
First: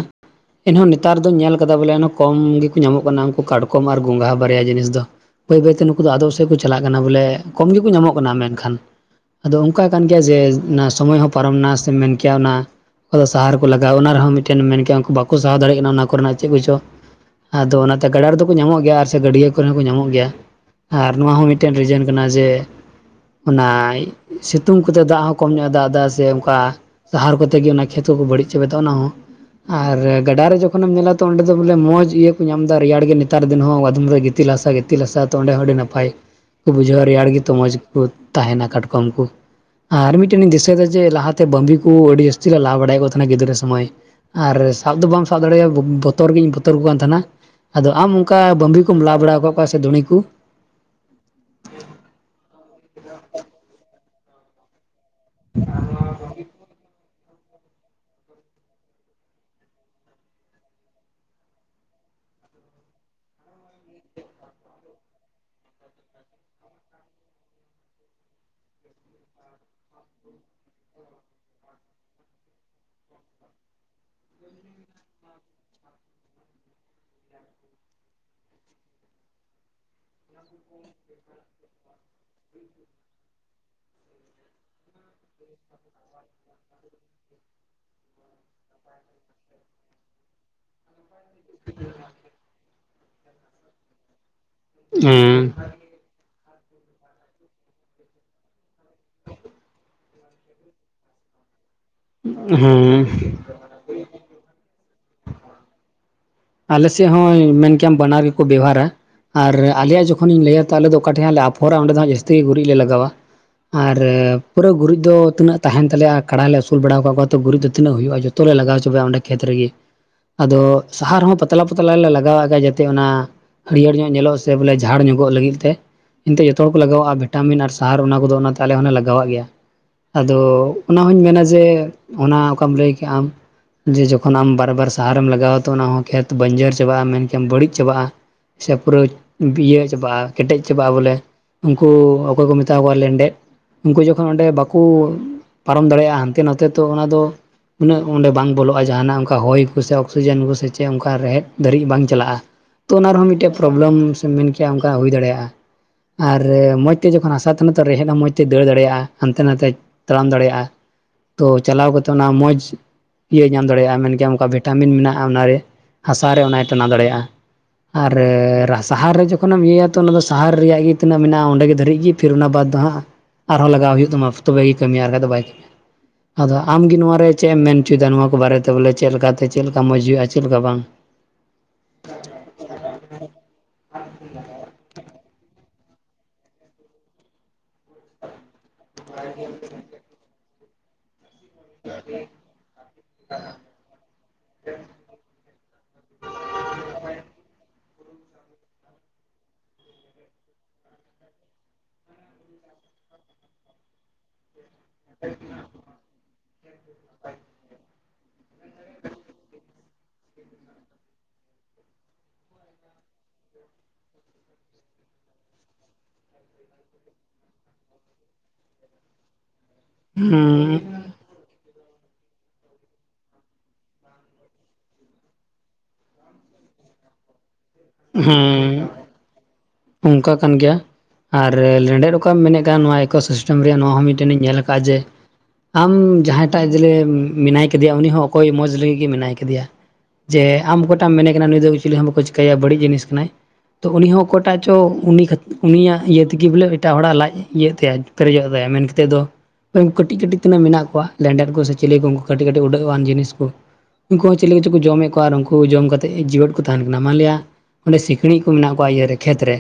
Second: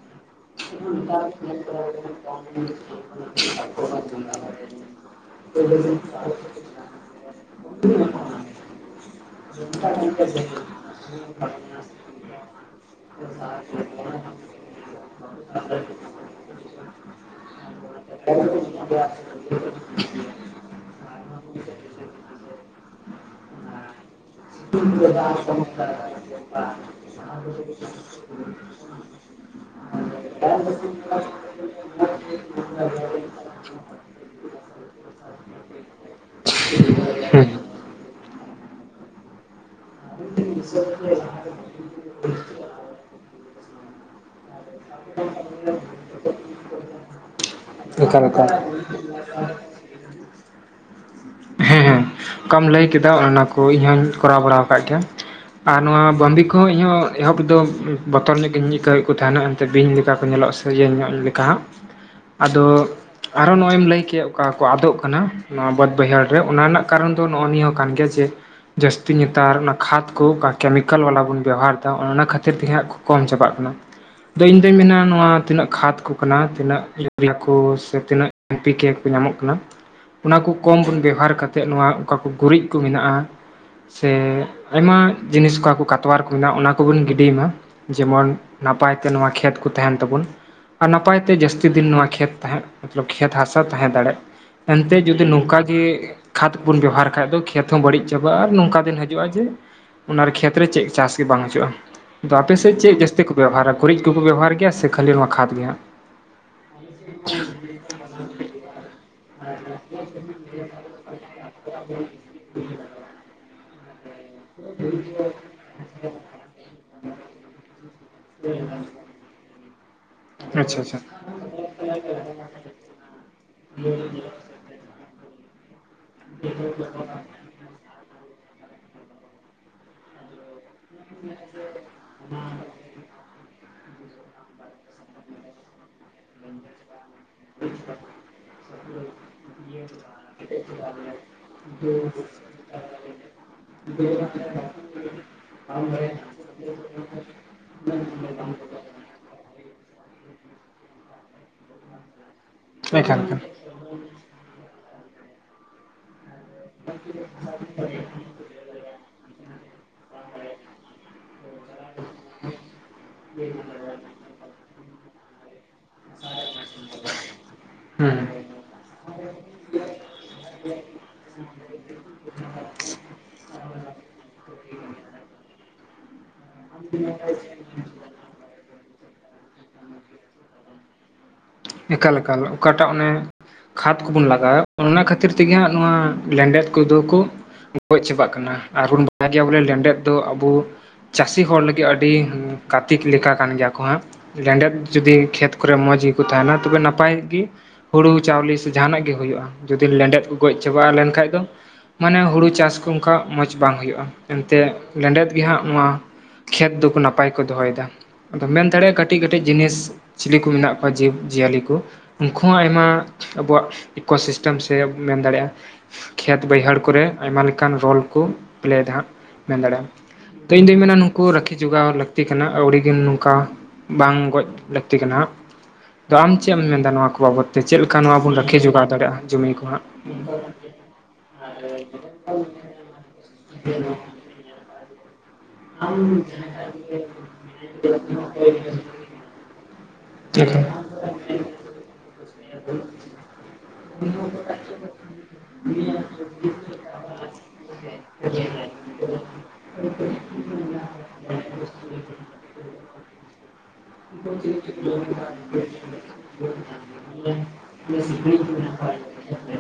ᱮᱱᱦᱚᱸ ᱱᱮᱛᱟᱨ ᱫᱚᱧ ᱧᱮᱞ ᱠᱟᱫᱟ ᱵᱚᱞᱮ ᱠᱚᱢ ᱜᱮᱠᱚ ᱧᱟᱢᱚᱜ ᱠᱟᱱᱟ ᱩᱱᱠᱩ ᱠᱟᱴᱠᱚᱢ ᱟᱨ ᱜᱚᱝᱜᱷᱟ᱾ ᱵᱟᱨᱭᱟ ᱡᱤᱱᱤᱥ ᱫᱚ ᱵᱟᱹᱭ ᱵᱟᱹᱭᱛᱮ ᱱᱩᱠᱩ ᱫᱚ ᱟᱫᱚᱜ ᱥᱮᱫ ᱠᱚ ᱪᱟᱞᱟᱜ ᱠᱟᱱᱟ ᱵᱚᱞᱮ ᱠᱚᱢ ᱜᱮᱠᱚ ᱧᱟᱢᱚᱜ ᱠᱟᱱᱟ ᱢᱮᱱᱠᱷᱟᱱ ᱟᱫᱚ ᱚᱱᱠᱟ ᱠᱟᱱ ᱜᱮᱭᱟ ᱡᱮ ᱚᱱᱟ ᱥᱚᱢᱚᱭ ᱦᱚᱸ ᱯᱟᱨᱚᱢᱱᱟ ᱥᱮ ᱢᱮᱱ ᱠᱮᱭᱟ ᱚᱱᱟᱼᱼ ᱟᱫᱚ ᱥᱟᱨ ᱠᱚ ᱞᱟᱜᱟᱣ ᱚᱱᱟ ᱨᱮᱦᱚᱸ ᱢᱤᱫᱴᱮᱱ ᱢᱮᱱ ᱠᱮᱭᱟ ᱩᱱᱠᱩ ᱵᱟᱠᱚ ᱥᱟᱦᱟᱣ ᱫᱟᱲᱮᱭᱟᱜ ᱠᱟᱱᱟ ᱚᱱᱟ ᱠᱚᱨᱮᱱᱟᱜ ᱪᱮᱫ ᱠᱚᱪᱚ ᱟᱫᱚ ᱚᱱᱟᱛᱮ ᱜᱟᱰᱟ ᱨᱮᱫᱚᱠᱚ ᱧᱟᱢᱚᱜ ᱜᱮᱭᱟ ᱟᱨ ᱥᱮ ᱜᱟᱹᱰᱭᱟᱹ ᱠᱚᱨᱮ ᱦᱚᱸ ᱠᱚ ᱧᱟᱢᱚᱜ ᱜᱮᱭᱟ᱾ ᱟᱨ ᱱᱚᱣᱟ ᱦᱚᱸ ᱢᱤᱫᱴᱮᱱ ᱨᱤᱡᱮᱱ ᱠᱟᱱᱟ ᱡᱮ ᱚᱱᱟ ᱥᱤᱛᱩᱝ ᱠᱚᱛᱮ ᱫᱟᱜ ᱦᱚᱸ ᱠᱚᱢ ᱧᱚᱜᱼᱮ ᱫᱟᱜ ᱫᱟᱭ ᱥᱮ ᱚᱱᱠᱟ ᱥᱟᱨ ᱠᱚᱛᱮ ᱜᱮ ᱚᱱᱟ ᱠᱷᱮᱛ ᱠᱚ ᱵᱟᱹᱲᱤᱡ ᱪᱟᱵᱮᱫᱟ ᱚᱱᱟ ᱦᱚᱸ ᱟᱨ ᱜᱟᱰᱟ ᱨᱮ ᱡᱚᱠᱷᱚᱱᱮᱢ ᱧᱮᱞᱟ ᱛᱚ ᱚᱸᱰᱮ ᱫᱚ ᱵᱚᱞᱮ ᱢᱚᱸᱡᱽ ᱤᱭᱟᱹ ᱠᱚ ᱧᱟᱢ ᱮᱫᱟ ᱨᱮᱭᱟᱲ ᱜᱮ ᱱᱮᱛᱟᱨ ᱫᱤᱱ ᱦᱚᱸ ᱚᱸᱰᱮ ᱜᱤᱛᱤᱞ ᱦᱟᱥᱟ ᱜᱤᱛᱤᱞ ᱦᱟᱥᱟ ᱛᱚ ᱚᱸᱰᱮ ᱦᱚ ᱟᱹᱰᱤ ᱱᱟᱯᱟᱭ, ᱵᱩᱡᱷᱟᱹᱟ ᱨᱮᱭᱟᱲ ᱦᱮᱸ ᱜᱮᱛᱚ ᱢᱚᱸᱡᱽ ᱜᱮᱠᱚ ᱛᱟᱦᱮᱱᱟ ᱠᱟᱴᱠᱚᱢ ᱠᱚ᱾ ᱟᱨ ᱢᱤᱫᱴᱮᱱ ᱤᱧ ᱫᱤᱥᱟᱹᱭ ᱫᱟ ᱡᱮ ᱞᱟᱦᱟᱛᱮ ᱵᱟᱢᱵᱤ ᱠᱚ ᱟᱹᱰᱤ ᱡᱟᱹᱥᱛᱤ ᱞᱮ ᱞᱟ ᱵᱟᱲᱟᱭᱮᱫ ᱠᱚ ᱛᱟᱦᱮᱱᱟ ᱜᱤᱫᱽᱨᱟᱹ ᱥᱚᱢᱚᱭ ᱟᱨ ᱥᱟᱵ ᱫᱚ ᱵᱟᱢ ᱥᱟᱵ ᱫᱟᱲᱮᱭᱟᱜᱼᱟ ᱵᱚᱛᱚᱨ ᱜᱤᱧ ᱵᱚᱛᱚᱨ ᱠᱚ ᱠᱟᱱ ᱛᱟᱦᱮᱱᱟ ᱟᱫᱚ ᱟᱢ ᱮᱠᱟᱞ ᱚᱱᱠᱟ ᱮᱠᱟᱞ ᱵᱟᱵᱤ ᱠᱚᱢ ᱞᱟ ᱵᱟᱲᱟ ᱠᱟᱫ ᱠᱚᱣᱟ ᱥᱮ ᱫᱩᱲᱤ ᱠᱩ? ᱦᱮᱸ ᱦᱮᱸ ᱚᱠᱟᱢ ᱞᱟᱹᱭ ᱠᱮᱫᱟ ᱚᱱᱮ ᱚᱱᱟ ᱠᱚ ᱤᱧᱦᱚᱧ ᱠᱚᱨᱟᱣ ᱵᱟᱲᱟ ᱠᱟᱫ ᱜᱮᱭᱟ ᱟᱨ ᱱᱚᱭᱟ ᱵᱟᱢᱵᱤ ᱠᱚᱦᱚᱸ ᱤᱧᱦᱚᱸ ᱮᱦᱚᱵ ᱫᱚ ᱵᱚᱛᱚᱨ ᱧᱚᱜ ᱜᱤᱧ ᱟᱹᱭᱠᱟᱹᱣᱮᱫ ᱠᱚ ᱛᱟᱦᱮᱱᱟ ᱮᱱᱛᱮ ᱵᱤᱧ ᱞᱮᱠᱟ ᱠᱚ ᱧᱮᱞᱚᱜᱼᱟ ᱥᱮ ᱤᱭᱟᱹ ᱧᱚᱜ ᱞᱮᱠᱟ ᱟᱫᱚ ᱟᱨᱚ ᱱᱚᱚᱭᱢ ᱞᱟᱹᱭᱠᱮᱫ ᱚᱠᱟ ᱠᱚ ᱟᱫᱚ ᱠᱟᱱᱟ ᱱᱚᱣᱟ ᱵᱟᱹᱫ ᱵᱟᱹᱭᱦᱟᱹᱲ ᱨᱮ ᱚᱱᱟ ᱨᱮᱱᱟᱜ ᱠᱟᱨᱚᱱ ᱫᱚ ᱱᱚᱼ ᱱᱤᱭᱟᱹ ᱠᱟᱱ ᱜᱮᱭᱟ ᱡᱮ ᱡᱟᱹᱥᱛᱤ ᱱᱮᱛᱟᱨ ᱚᱱᱟ ᱠᱷᱟᱫ ᱠᱚ ᱠᱮᱢᱤᱠᱮᱞ ᱵᱟᱞᱟ ᱵᱚᱱ ᱵᱮᱵᱚᱦᱟᱨ ᱫᱟ ᱚᱱᱮ ᱚᱱᱟ ᱠᱷᱟᱹᱛᱤᱨ ᱛᱮ ᱦᱟᱸᱜ ᱠᱚᱢ ᱪᱟᱵᱟᱜ ᱠᱟᱱᱟ᱾ ᱤᱧ ᱫᱩᱧ ᱢᱮᱱᱟ ᱱᱚᱣᱟ ᱛᱤᱱᱟᱹ ᱠᱷᱟᱫ ᱠᱚ ᱠᱟᱱᱟ ᱛᱤᱱᱟᱹ ᱤᱭᱟ ᱠᱚ ᱥᱮ ᱛᱤᱱᱟᱹᱜ [unintelligible] ᱠᱚ ᱧᱟᱢᱚᱜ ᱠᱟᱱᱟ᱾ [inaudible] ᱚᱱᱟ ᱠᱚ ᱠᱚᱢ ᱵᱮᱵᱦᱟᱨ ᱠᱟᱛᱮᱫ ᱱᱚᱣᱟ ᱚᱠᱟᱠᱚ ᱜᱩᱨᱤᱡ ᱠᱚ ᱢᱮᱱᱟᱜᱼᱟ ᱥᱮ ᱟᱭᱢᱟ ᱡᱤᱱᱤᱥ ᱠᱚ ᱟᱵᱚ ᱠᱟᱛᱣᱭᱟ ᱨᱮᱠᱚ ᱢᱮᱱᱟᱜᱼᱟ ᱚᱱᱟ ᱠᱚᱵᱚᱱ ᱜᱤᱰᱤᱭ ᱢᱟ, ᱡᱮᱢᱚᱱ ᱱᱟᱯᱟᱭᱛᱮ ᱱᱚᱣᱟ ᱠᱷᱮᱛ ᱠᱚ ᱛᱟᱦᱮᱱ ᱛᱟᱵᱚᱱ, ᱟᱨ ᱱᱟᱯᱟᱭ ᱛᱮ ᱡᱟᱹᱥᱛᱤ ᱫᱤᱱ ᱱᱚᱣᱟ ᱠᱷᱮᱛ ᱛᱟᱦᱮ ᱢᱚᱛᱞᱚᱵ ᱠᱷᱮᱛ ᱦᱟᱥᱟ ᱛᱟᱦᱮᱸ ᱫᱟᱲᱮ ᱮᱱᱛᱮ ᱡᱩᱫᱤ ᱦᱮᱸ ᱱᱚᱝᱠᱟ ᱜᱮ ᱠᱷᱟᱫᱽ ᱵᱚᱱ ᱵᱮᱵᱦᱚᱦᱟᱨ ᱠᱷᱟᱡ ᱫᱚ ᱠᱷᱮᱛ ᱦᱚᱸ ᱵᱟᱹᱲᱤᱡ ᱪᱟᱵᱟᱜᱼᱟ ᱟᱨ ᱱᱚᱝᱠᱟ ᱫᱤᱱ ᱦᱤᱡᱩᱜᱼᱟ ᱡᱮ ᱚᱱᱟ ᱨᱮ ᱠᱷᱮᱛᱨᱮ ᱪᱮᱫ ᱪᱟᱥ ᱜᱮ ᱵᱟᱝ ᱦᱤᱡᱩᱼᱟ᱾ ᱟᱫᱚ ᱟᱯᱮᱥᱮᱫ ᱪᱮᱫ ᱦᱮᱸ ᱡᱟᱹᱥᱛᱤ ᱠᱚ ᱵᱮᱵᱚᱦᱟᱨᱟ ᱜᱩᱨᱤᱡ ᱠᱚᱠᱚ ᱵᱮᱵᱚᱦᱟᱨ ᱜᱮᱭᱟ ᱥᱮ ᱠᱷᱟᱹᱞᱤ ᱠᱷᱟᱫᱽ ᱜᱮ ᱦᱟᱸ? ᱟᱞᱮ ᱥᱮᱫ ᱦᱚᱸ ᱢᱮᱱ ᱠᱮᱭᱟ ᱵᱟᱱᱟᱨ ᱜᱮᱠᱚ ᱵᱮᱣᱦᱟᱨᱟ ᱟᱨ ᱟᱞᱮᱭᱟᱜ ᱡᱚᱠᱷᱚᱱ ᱤᱧ ᱞᱟᱹᱭ ᱛᱟᱦᱚᱞᱮ ᱫᱚ ᱚᱠᱟ ᱴᱷᱮᱡ ᱟᱯᱷᱚᱨᱼᱟ ᱚᱸᱰᱮ ᱫᱚ ᱡᱟᱹᱥᱛᱤ ᱜᱮ ᱜᱩᱨᱤᱡ ᱞᱮ ᱞᱟᱜᱟᱣᱟ᱾ ᱟᱨ ᱯᱩᱨᱟᱹ ᱜᱩᱨᱤᱡ ᱫᱚ ᱛᱤᱱᱟᱹᱜ ᱛᱟᱦᱮᱱ ᱛᱟᱞᱮᱭᱟ ᱠᱟᱲᱟ ᱞᱮ ᱟᱹᱥᱩᱞ ᱵᱟᱲᱟ ᱠᱟᱫ ᱠᱚᱣᱟ ᱛᱚ ᱜᱩᱨᱤᱡ ᱫᱚ ᱛᱤᱱᱟᱹ ᱦᱩᱭᱩᱜᱼᱟ ᱡᱚᱛᱚ ᱡᱚᱛᱚᱞᱮ ᱞᱟᱜᱟᱣ ᱪᱚᱵᱟᱭᱟ ᱚᱸᱰᱮ ᱠᱷᱮᱛ ᱨᱮᱜᱮ ᱟᱫᱚ ᱟᱪᱪᱷᱟ ᱟᱪᱪᱷᱟ ᱟᱨᱦᱚᱸ ᱯᱟᱛᱞᱟ ᱯᱟᱛᱞᱟ ᱞᱮ ᱞᱟᱜᱟᱣᱮᱫ ᱜᱮ ᱡᱟᱛᱮ ᱚᱱᱟ ᱦᱟᱹᱨᱭᱟᱹᱲ ᱧᱚᱜ ᱧᱮᱞᱚ ᱥᱮ ᱵᱚᱞᱮ ᱡᱷᱟᱲ ᱧᱚᱜᱚᱜ ᱞᱟᱹᱜᱤᱫ ᱛᱮ ᱮᱱᱛᱮ ᱡᱚᱛᱚ ᱦᱚᱲ ᱠᱚ ᱞᱟᱜᱟᱣᱟᱜᱼᱟ ᱵᱷᱤᱴᱟᱢᱤᱱ ᱟᱨ ᱟᱨ ᱚᱱᱟ ᱠᱚᱫᱚ ᱚᱱᱟᱛᱮ ᱟᱞᱮ ᱦᱚᱸᱞᱮ ᱞᱟᱜᱟᱣᱟᱜ ᱜᱮᱭᱟ ᱟᱫᱚᱼᱼ ᱚᱱᱟ ᱦᱚᱧ ᱢᱮᱱᱟ ᱡᱮ ᱚᱱᱟ ᱚᱠᱟᱢ ᱞᱟᱹᱭ ᱠᱟᱟᱢ ᱡᱮ ᱡᱚᱠᱷᱚᱱ ᱟᱢ ᱵᱟᱨᱮ ᱵᱟᱨ ᱥᱟᱦᱟᱨᱮᱢ ᱞᱟᱜᱟᱣᱼᱼ ᱛᱚ ᱚᱱᱟ ᱦᱚᱸ ᱠᱷᱮᱛ ᱵᱟᱹᱧᱡᱟᱹᱨ ᱪᱟᱵᱟᱜᱼᱟ ᱢᱮᱱᱠᱷᱟᱱ ᱵᱟᱹᱲᱤᱡ ᱪᱟᱵᱟᱜᱼᱟ᱾ ᱥᱮ ᱯᱩᱨᱟᱹ ᱤᱭᱟᱹ ᱪᱟᱵᱟᱜᱼᱟ ᱠᱮᱴᱮᱡ ᱪᱟᱵᱟᱜᱼᱟ ᱵᱚᱞᱮ, ᱩᱱᱠᱩ ᱚᱠᱚᱭ ᱠᱚ ᱢᱮᱛᱟ ᱠᱚᱣᱟ ᱞᱮᱱᱰᱮᱫ ᱩᱱᱠᱩ ᱡᱚᱠᱷᱚᱱ ᱚᱸᱰᱮ ᱵᱟᱠᱚ ᱯᱟᱨᱚᱢ ᱫᱟᱲᱮᱭᱟᱜᱼᱟ ᱦᱟᱱᱛᱮ ᱱᱟᱛᱮ ᱛᱚ ᱚᱱᱟ ᱫᱚ ᱩᱱᱟᱹᱜ ᱚᱸᱰᱮ ᱵᱟᱝ ᱵᱚᱞᱚᱜᱼᱟ ᱡᱟᱦᱟᱱᱟᱜ ᱚᱱᱠᱟ ᱦᱚᱭ ᱠᱚᱥᱮ ᱚᱠᱥᱤᱡᱮᱱ ᱠᱚ, ᱪᱮᱫ ᱚᱱᱠᱟ ᱨᱮᱦᱮᱫ ᱫᱷᱟᱹᱨᱤᱡ ᱵᱟᱝ ᱪᱟᱞᱟᱜᱼᱟ ᱛᱚ ᱚᱱᱟ ᱮᱠᱟᱞ ᱮᱠᱟᱞ ᱨᱮᱦᱚᱸ ᱢᱤᱫ ᱯᱨᱳᱚᱵᱞᱮᱢ ᱥᱮᱢ ᱢᱮᱱᱠᱮᱭᱟ ᱚᱱᱠᱟ ᱦᱩᱭ ᱫᱟᱲᱮᱭᱟᱜᱼᱟ᱾ ᱟᱨ ᱢᱚᱸᱡᱽ ᱛᱮ ᱡᱚᱠᱷᱚᱱ ᱦᱟᱥᱟ ᱛᱟᱦᱮᱱᱟ ᱛᱚ ᱨᱮᱦᱮᱫ ᱦᱚᱸ ᱢᱚᱸᱡᱽ ᱛᱮ ᱫᱟᱹᱲ ᱫᱟᱲᱮᱭᱟᱜᱼᱟ᱾ ᱦᱟᱱᱛᱮ ᱱᱟᱛᱮ ᱛᱟᱲᱟᱢ ᱫᱟᱲᱮᱭᱟᱼᱟ᱾ ᱛᱚ ᱪᱟᱞᱟᱣ ᱠᱟᱛᱮᱜ ᱚᱱᱟ ᱢᱚᱸᱡᱽ ᱤᱭᱟᱹ ᱧᱟᱢ ᱫᱟᱲᱮᱭᱟᱜᱼᱟ ᱢᱮᱱᱠᱮᱭᱟ ᱚᱱᱠᱟ ᱵᱷᱤᱴᱟᱢᱤᱱ ᱢᱮᱱᱟᱜᱼᱟ ᱚᱱᱟᱨᱮ᱾ ᱦᱟᱥᱟ ᱨᱮ ᱚᱱᱟᱭ ᱴᱟᱱᱟᱣ ᱫᱟᱲᱮᱭᱟᱼᱟ ᱟᱨ ᱦᱩᱸ ᱨᱟᱥ ᱥᱟᱦᱟᱨ ᱨᱮ ᱡᱚᱠᱷᱚᱱᱮᱢ ᱤᱭᱟᱹᱭᱟ ᱛᱚ ᱚᱱᱟ ᱫᱚ ᱥᱟᱦᱟᱨ ᱨᱮᱭᱟᱜ ᱜᱮ ᱛᱤᱱᱟᱹᱜ ᱢᱮᱱᱟᱜᱼᱟ ᱚᱸᱰᱮ ᱜᱮ ᱫᱷᱟᱹᱨᱤᱡ ᱜᱮ ᱯᱷᱤᱨ ᱚᱱᱟ ᱵᱟᱫᱽ ᱫᱚ ᱦᱟᱸᱜ ᱟᱨᱦᱚᱸ ᱞᱟᱜᱟᱣ ᱦᱩᱭᱩᱜ ᱛᱟᱢᱟ ᱛᱚᱵᱮ ᱜᱮ ᱠᱟᱹᱢᱤᱭᱟ ᱟᱨ ᱵᱟᱠᱟᱱ ᱫᱚ ᱵᱟᱭ ᱠᱟᱹᱤᱭᱟ᱾ ᱟᱫᱚ ᱟᱢᱜᱮ ᱱᱚᱭᱟ ᱨᱮ ᱪᱮᱫ ᱮᱢ ᱢᱮᱱ ᱦᱚᱪᱚᱭᱮᱫᱟ ᱱᱚᱣᱟ ᱠᱚ ᱵᱟᱨᱮᱛᱮ ᱵᱚᱞᱮ ᱪᱮᱫ ᱞᱮᱠᱟᱛᱮ ᱪᱮᱫ ᱞᱮᱠᱟ ᱢᱚᱸᱡᱽ ᱦᱩᱭᱩᱜᱼᱟ ᱡᱮ, ᱪᱮᱫ ᱞᱮᱠᱟ ᱵᱟᱝ᱾ ᱮᱠᱟᱞ ᱮᱠᱟᱞ ᱚᱠᱟᱴᱟᱜ ᱚᱱᱮ ᱠᱷᱟᱫ ᱠᱚᱵᱚᱱ ᱞᱟᱜᱟᱣᱟ ᱚᱱᱟ ᱠᱷᱟᱹᱛᱤᱨ ᱛᱮᱜᱮ ᱦᱟᱸ ᱱᱚᱣᱟ ᱞᱮᱸᱰᱮᱛ ᱠᱚᱫᱚ ᱠᱚ ᱜᱚᱡ ᱪᱟᱵᱟᱜ ᱠᱟᱱᱟ, ᱟᱨᱵᱚᱱ ᱵᱟᱲᱟᱭ ᱜᱮᱭᱟ ᱵᱚᱞᱮ ᱞᱮᱸᱰᱮᱛ ᱫᱚ ᱟᱵᱚ ᱪᱟᱹᱥᱤ ᱦᱚᱲ ᱞᱟᱹᱜᱤᱫ ᱟᱹᱰᱤ ᱠᱟᱨᱛᱤᱠ ᱞᱮᱠᱟ ᱠᱟᱱ ᱜᱮᱭᱟ ᱠᱚ ᱦᱟᱸᱜ᱾ ᱞᱮᱸᱰᱮᱫ ᱡᱩᱫᱤ ᱠᱷᱮᱛ ᱠᱚᱨᱮ ᱢᱚᱸᱡᱽ ᱜᱮᱠᱚ ᱛᱟᱦᱮᱱᱟ ᱛᱚᱵᱮ ᱱᱟᱯᱟᱭ ᱜᱮ᱾ ᱦᱩᱲᱩ, ᱪᱟᱣᱞᱮ ᱥᱮ ᱡᱟᱦᱟᱱᱟᱜ ᱜᱮ ᱦᱩᱭᱩᱜᱼᱟ ᱡᱩᱫᱤ ᱞᱮᱸᱰᱮᱫ ᱠᱚ ᱜᱚᱡ ᱪᱟᱵᱟᱜᱼᱟ ᱞᱮᱱ ᱠᱷᱟᱡ ᱫᱚ ᱢᱟᱱᱮ ᱦᱩᱲᱩ ᱪᱟᱥ ᱠᱚ ᱚᱝᱠᱟ ᱢᱚᱸᱡᱽ ᱵᱟᱝ ᱦᱩᱭᱩᱜᱼᱟ᱾ ᱮᱱᱛᱮ ᱞᱮᱸᱰᱮᱫ ᱜᱮ ᱦᱟᱸᱜ ᱱᱚᱣᱟ ᱠᱷᱮᱛ ᱫᱚᱠᱚ ᱱᱟᱯᱟᱭ ᱠᱚ ᱫᱚᱦᱚᱭᱮᱫᱟ᱾ ᱟᱫᱚ ᱢᱮᱱ ᱫᱟᱲᱮᱭᱟᱜᱼᱟ ᱠᱟᱹᱴᱤᱡ ᱠᱟᱹᱴᱤᱡ ᱡᱤᱱᱤᱥ ᱪᱤᱞᱤ ᱠᱚ ᱢᱮᱱᱟᱜ ᱠᱚᱣᱟ ᱡᱤᱵᱽ ᱡᱤᱭᱟᱹᱞᱤ ᱠᱚ᱾ ᱩᱱᱠᱩ ᱦᱚᱸ ᱟᱭᱢᱟ ᱟᱵᱚᱣᱟᱜ ᱤᱠᱳ ᱥᱤᱥᱴᱮᱢ ᱥᱮ ᱢᱮᱱ ᱫᱟᱲᱮᱭᱟᱜᱼᱟ ᱠᱷᱮᱛ ᱵᱟᱹᱭᱦᱟᱹᱲ ᱠᱚᱨᱮ ᱟᱭᱢᱟ ᱞᱮᱠᱟᱱ ᱨᱳᱞ ᱠᱚ ᱯᱞᱮᱹᱭᱫᱟ ᱦᱟᱸᱜ ᱢᱮᱱ ᱫᱟᱲᱮᱭᱟᱜ-ᱟᱢ᱾ ᱛᱚ ᱤᱧ ᱫᱩᱧ ᱦᱮᱸ ᱢᱮᱱᱟ ᱱᱩ ᱠᱩ ᱨᱟᱹᱠᱷᱤ ᱡᱚᱜᱟᱣ ᱞᱟᱹᱠᱛᱤ ᱠᱟᱱᱟ ᱟᱹᱣᱲᱤ ᱜᱮ ᱱᱚᱝᱠᱟ ᱵᱟᱝ ᱜᱚᱡ ᱞᱟᱹᱠᱛᱤ ᱠᱟᱱᱟ᱾ ᱟᱫᱚ ᱟᱢ ᱪᱮᱫ ᱮᱢ ᱢᱮᱱ ᱫᱟ ᱱᱚᱣᱟ ᱠᱚ ᱵᱟᱵᱚᱫ? ᱛᱮ ᱪᱮᱫ ᱞᱮᱠᱟ ᱱᱚᱣᱟ ᱵᱚᱱ ᱨᱟᱹᱠᱷᱤ ᱦᱮᱸ ᱡᱚᱜᱟᱣ ᱫᱟᱲᱮᱭᱟᱜᱼᱟ ᱡᱚᱢᱤ ᱠᱚ ᱦᱟᱸᱜ? ᱚᱱᱠᱟ ᱠᱟᱱ ᱜᱮᱭᱟ ᱟᱨ ᱞᱮᱸᱰᱮᱫ ᱚᱠᱟᱢ ᱢᱮᱱᱮᱫ ᱠᱟᱱ ᱱᱚᱣᱟ ᱤᱠᱳ ᱥᱤᱥᱴᱮᱢ ᱨᱮᱭᱟᱜ ᱱᱚᱣᱟ ᱦᱚᱸ ᱢᱤᱫᱴᱮᱱ ᱤᱧ ᱧᱮᱞ ᱟᱠᱟᱜᱼᱟ ᱡᱮ, ᱟᱢ ᱡᱟᱦᱟᱸᱭ ᱴᱟᱜ ᱡᱮᱞᱮ ᱢᱮᱱᱟᱭ ᱠᱟᱫᱮᱭᱟ ᱩᱱᱤ ᱦᱚᱸ ᱚᱠᱚᱭ ᱢᱚᱡᱽ ᱞᱟᱹᱜᱤᱫ ᱜᱮ ᱢᱮᱱᱟᱭ ᱠᱟᱫᱮᱭᱟ᱾ ᱡᱮ ᱟᱢ ᱚᱠᱚᱭ ᱴᱟᱜ-ᱮᱢ ᱢᱮᱱᱮᱜ ᱠᱟᱱᱟ ᱱᱩᱭ ᱫᱚ ᱪᱤᱞᱤ ᱦᱚᱸ ᱵᱟᱠᱚ ᱪᱤᱠᱟᱹᱭᱟ ᱵᱟᱹᱲᱤᱡ ᱡᱤᱱᱤᱥ ᱠᱟᱱᱟᱭ᱾ ᱛᱚ ᱩᱱᱤ ᱦᱚᱸ ᱚᱠᱚᱭ ᱴᱟᱜ ᱪᱚ ᱩᱱᱤ ᱠᱷᱟᱛ, ᱩᱱᱤᱭᱟᱜ ᱤᱭᱟᱹ ᱛᱮᱜᱮ ᱵᱚᱞᱮ ᱮᱴᱟᱜ ᱦᱚᱲᱟᱜ ᱞᱟᱡ ᱤᱭᱟᱹᱜ ᱛᱟᱭᱟ᱾ ᱯᱮᱨᱮᱡᱚᱜ ᱛᱟᱭᱟ ᱢᱮᱱ ᱠᱟᱛᱮᱫ ᱫᱚ ᱠᱟᱹᱴᱤᱡ ᱠᱟᱹᱴᱤᱡ ᱛᱤᱱᱟᱹᱜ ᱢᱮᱱᱟᱜ ᱠᱚᱣᱟ ᱞᱮᱸᱰᱮᱫ ᱠᱚ ᱥᱮ ᱪᱮᱞᱮ ᱠᱚ ᱩᱱᱠᱩ ᱠᱟᱹᱴᱤᱡ ᱠᱟᱹᱴᱤᱡ ᱩᱰᱟᱹᱜ-ᱟᱱ ᱡᱤᱱᱤᱥ ᱠᱚ᱾ ᱩᱱᱠᱩ ᱦᱚᱸ ᱪᱤᱠᱤ ᱪᱚ ᱠᱚ ᱡᱚᱢᱮᱫ ᱠᱚᱣᱟ ᱟᱨ ᱩᱱᱠᱩ ᱡᱚᱢ ᱠᱟᱛᱮᱫ ᱡᱤᱣᱮᱫ ᱠᱚ ᱛᱟᱦᱮᱱ ᱠᱟᱱᱟ᱾ ᱟᱞᱮᱭᱟᱜ ᱚᱸᱰᱮ ᱥᱤᱠᱬᱤᱡ ᱠᱚ ᱢᱮᱱᱟᱜ ᱠᱚᱣᱟ ᱤᱭᱟᱹ ᱨᱮ, ᱠᱷᱮᱛ ᱨᱮ᱾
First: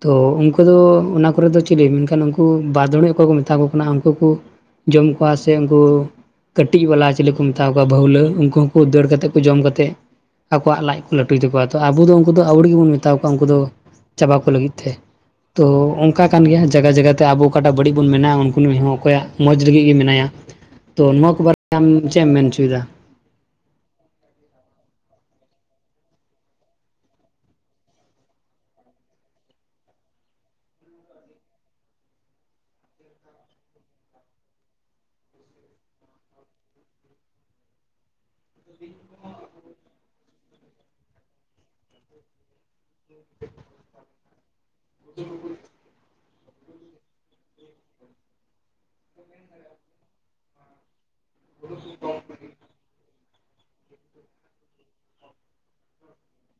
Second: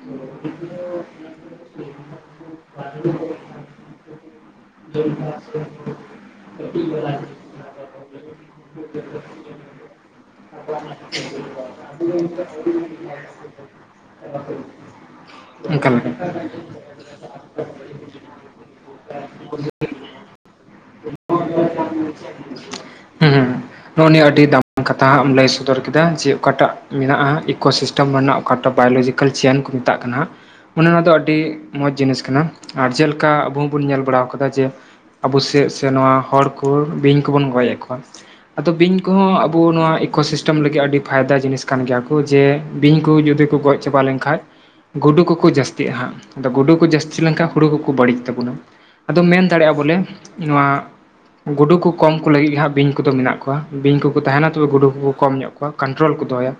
ᱛᱚ, ᱩᱱᱠᱩ ᱫᱚ ᱚᱱᱟ ᱠᱚᱨᱮ ᱫᱚ ᱪᱤᱞᱤ ᱢᱮᱱᱠᱷᱟᱱ ᱩᱱᱠᱩ ᱵᱟᱫᱲᱩᱡ ᱚᱠᱚᱭ ᱠᱚ ᱢᱮᱛᱟ ᱠᱚ ᱠᱟᱱᱟ ᱩᱱᱠᱩ ᱠᱚ᱾ ᱡᱚᱢ ᱠᱚᱣᱟ ᱥᱮ ᱩᱱᱠᱩ ᱠᱟᱹᱴᱤᱡ ᱵᱟᱞᱟ ᱪᱤᱞᱤ ᱢᱮᱛᱟ ᱠᱚᱣᱟ ᱵᱷᱟᱹᱣᱞᱟᱹ ᱩᱱᱠᱩ ᱦᱚᱸᱠᱚ ᱫᱟᱹᱲ ᱠᱟᱛᱮ ᱠᱚ ᱡᱚᱢ ᱠᱟᱛᱮ ᱟᱠᱚᱣᱟᱜ ᱞᱟᱡ ᱠᱚ ᱞᱟᱹᱴᱩᱭ ᱛᱟᱠᱚᱣᱟ᱾ ᱛᱚ ᱟᱵᱚ ᱫᱚ ᱩᱱᱠᱩ ᱫᱚ ᱟᱹᱣᱲᱤ ᱜᱮᱵᱚᱱ ᱢᱮᱛᱟ ᱠᱚᱣᱟ ᱩᱱᱠᱩ ᱫᱚ ᱪᱟᱵᱟ ᱠᱚ ᱞᱟᱹᱜᱤᱫ ᱛᱮ᱾ ᱛᱚ, ᱚᱱᱠᱟ ᱠᱟᱱ ᱜᱮᱭᱟ ᱡᱟᱭᱜᱟ ᱡᱟᱭᱜᱟ ᱛᱮ ᱟᱵᱚ ᱚᱠᱟ ᱴᱟᱜ ᱵᱟᱹᱲᱤᱡ ᱵᱚᱱ ᱢᱮᱱᱟ ᱩᱱᱠᱩ ᱦᱚᱸ ᱚᱠᱚᱭ ᱟᱜ ᱢᱚᱡᱽ ᱞᱟᱹᱜᱤᱫ ᱜᱮ ᱢᱮᱱᱟᱭᱟ᱾ ᱛᱚ, ᱱᱚᱣᱟ ᱠᱚ ᱵᱟᱨᱮᱛᱮ ᱟᱢ ᱪᱮᱫ ᱮᱢ ᱢᱮᱱ ᱦᱚᱪᱚᱭᱫᱟ? ᱦᱩᱸ, ᱱᱚᱜ-ᱚ ᱱᱤᱭᱟᱹ ᱟᱹᱰᱤ ᱫᱟᱢᱟᱱ ᱠᱟᱛᱷᱟᱢ ᱞᱟᱹᱭ ᱥᱚᱫᱚᱨ ᱠᱮᱫᱟ ᱡᱮ, ᱚᱠᱟ ᱴᱟᱜ ᱢᱮᱱᱟᱜᱼᱟ ᱤᱠᱳ ᱥᱤᱥ ᱴᱮᱢ ᱢᱟᱱᱮ ᱚᱠᱟᱴᱟᱜ ᱵᱟᱭᱳᱞᱚᱡᱤᱠᱮᱞ ᱪᱮᱱ ᱠᱚ ᱢᱮᱛᱟᱜ ᱠᱟᱱᱟ᱾ ᱱᱚᱣᱟ ᱫᱚ ᱟᱹᱰᱤ ᱢᱚᱸᱡᱽ ᱡᱤᱱᱤᱥ ᱠᱟᱱᱟ ᱟᱨ ᱪᱮᱫ ᱞᱮᱠᱟ ᱟᱵᱚ ᱦᱚᱸ ᱵᱚᱱ ᱧᱮᱞ ᱵᱟᱲᱟᱣ ᱠᱟᱫᱟ ᱡᱮ, ᱟᱵᱚ ᱥᱮᱡ ᱥᱮ ᱱᱚᱣᱟ ᱦᱚᱲ ᱠᱚ ᱵᱤᱧ ᱠᱚ ᱵᱚᱱ ᱜᱚᱡ ᱮᱫ ᱠᱚᱣᱟ᱾ ᱟᱫᱚ ᱵᱤᱧ ᱠᱚᱦᱚᱸ ᱟᱵᱚ ᱱᱚᱣᱟ ᱤᱠᱳ ᱥᱤᱥᱴᱮᱢ ᱞᱟᱹᱜᱤᱫ ᱟᱹᱰᱤ ᱯᱷᱟᱭᱫᱟ ᱡᱤᱱᱤᱥ ᱠᱟᱱ ᱜᱮᱭᱟ ᱠᱚ ᱡᱮ ᱵᱤᱧ ᱠᱚ ᱡᱩᱫᱤ ᱠᱚ ᱜᱚᱡ ᱪᱟᱵᱟ ᱞᱮᱱ ᱠᱷᱟᱡ ᱜᱩᱰᱩ ᱠᱚᱠᱚ ᱡᱟᱹᱥᱛᱤᱜᱼᱟ ᱦᱟᱸᱜ, ᱟᱫᱚ ᱜᱩᱰᱩ ᱠᱚ ᱡᱟᱹᱥᱛᱤ ᱞᱮᱱᱠᱷᱟᱡ ᱦᱩᱲᱩ ᱠᱚᱠᱚ ᱵᱟᱹᱲᱤᱡ ᱛᱟᱵᱚᱱᱟ᱾ ᱟᱫᱚᱢ ᱢᱮᱱ ᱫᱟᱲᱮᱭᱟᱜᱼᱟ ᱵᱚᱞᱮ ᱱᱚᱣᱟ ᱜᱩᱰᱩ ᱠᱚ ᱠᱚᱢ ᱠᱚ ᱞᱟᱹᱜᱤᱫ ᱦᱟᱸᱜ ᱵᱤᱧ ᱠᱚᱫᱚ ᱢᱮᱱᱟᱜ ᱠᱚᱣᱟ, ᱵᱤᱧ ᱠᱚᱠᱚ ᱛᱟᱦᱮᱱᱟ ᱛᱚᱵᱮ ᱜᱩᱰᱩ ᱠᱚᱠᱚ ᱠᱚᱢ ᱧᱚᱜ ᱠᱚᱣᱟ, ᱠᱚᱱᱴᱨᱳᱞ ᱠᱚ ᱫᱚᱦᱚᱭᱟ᱾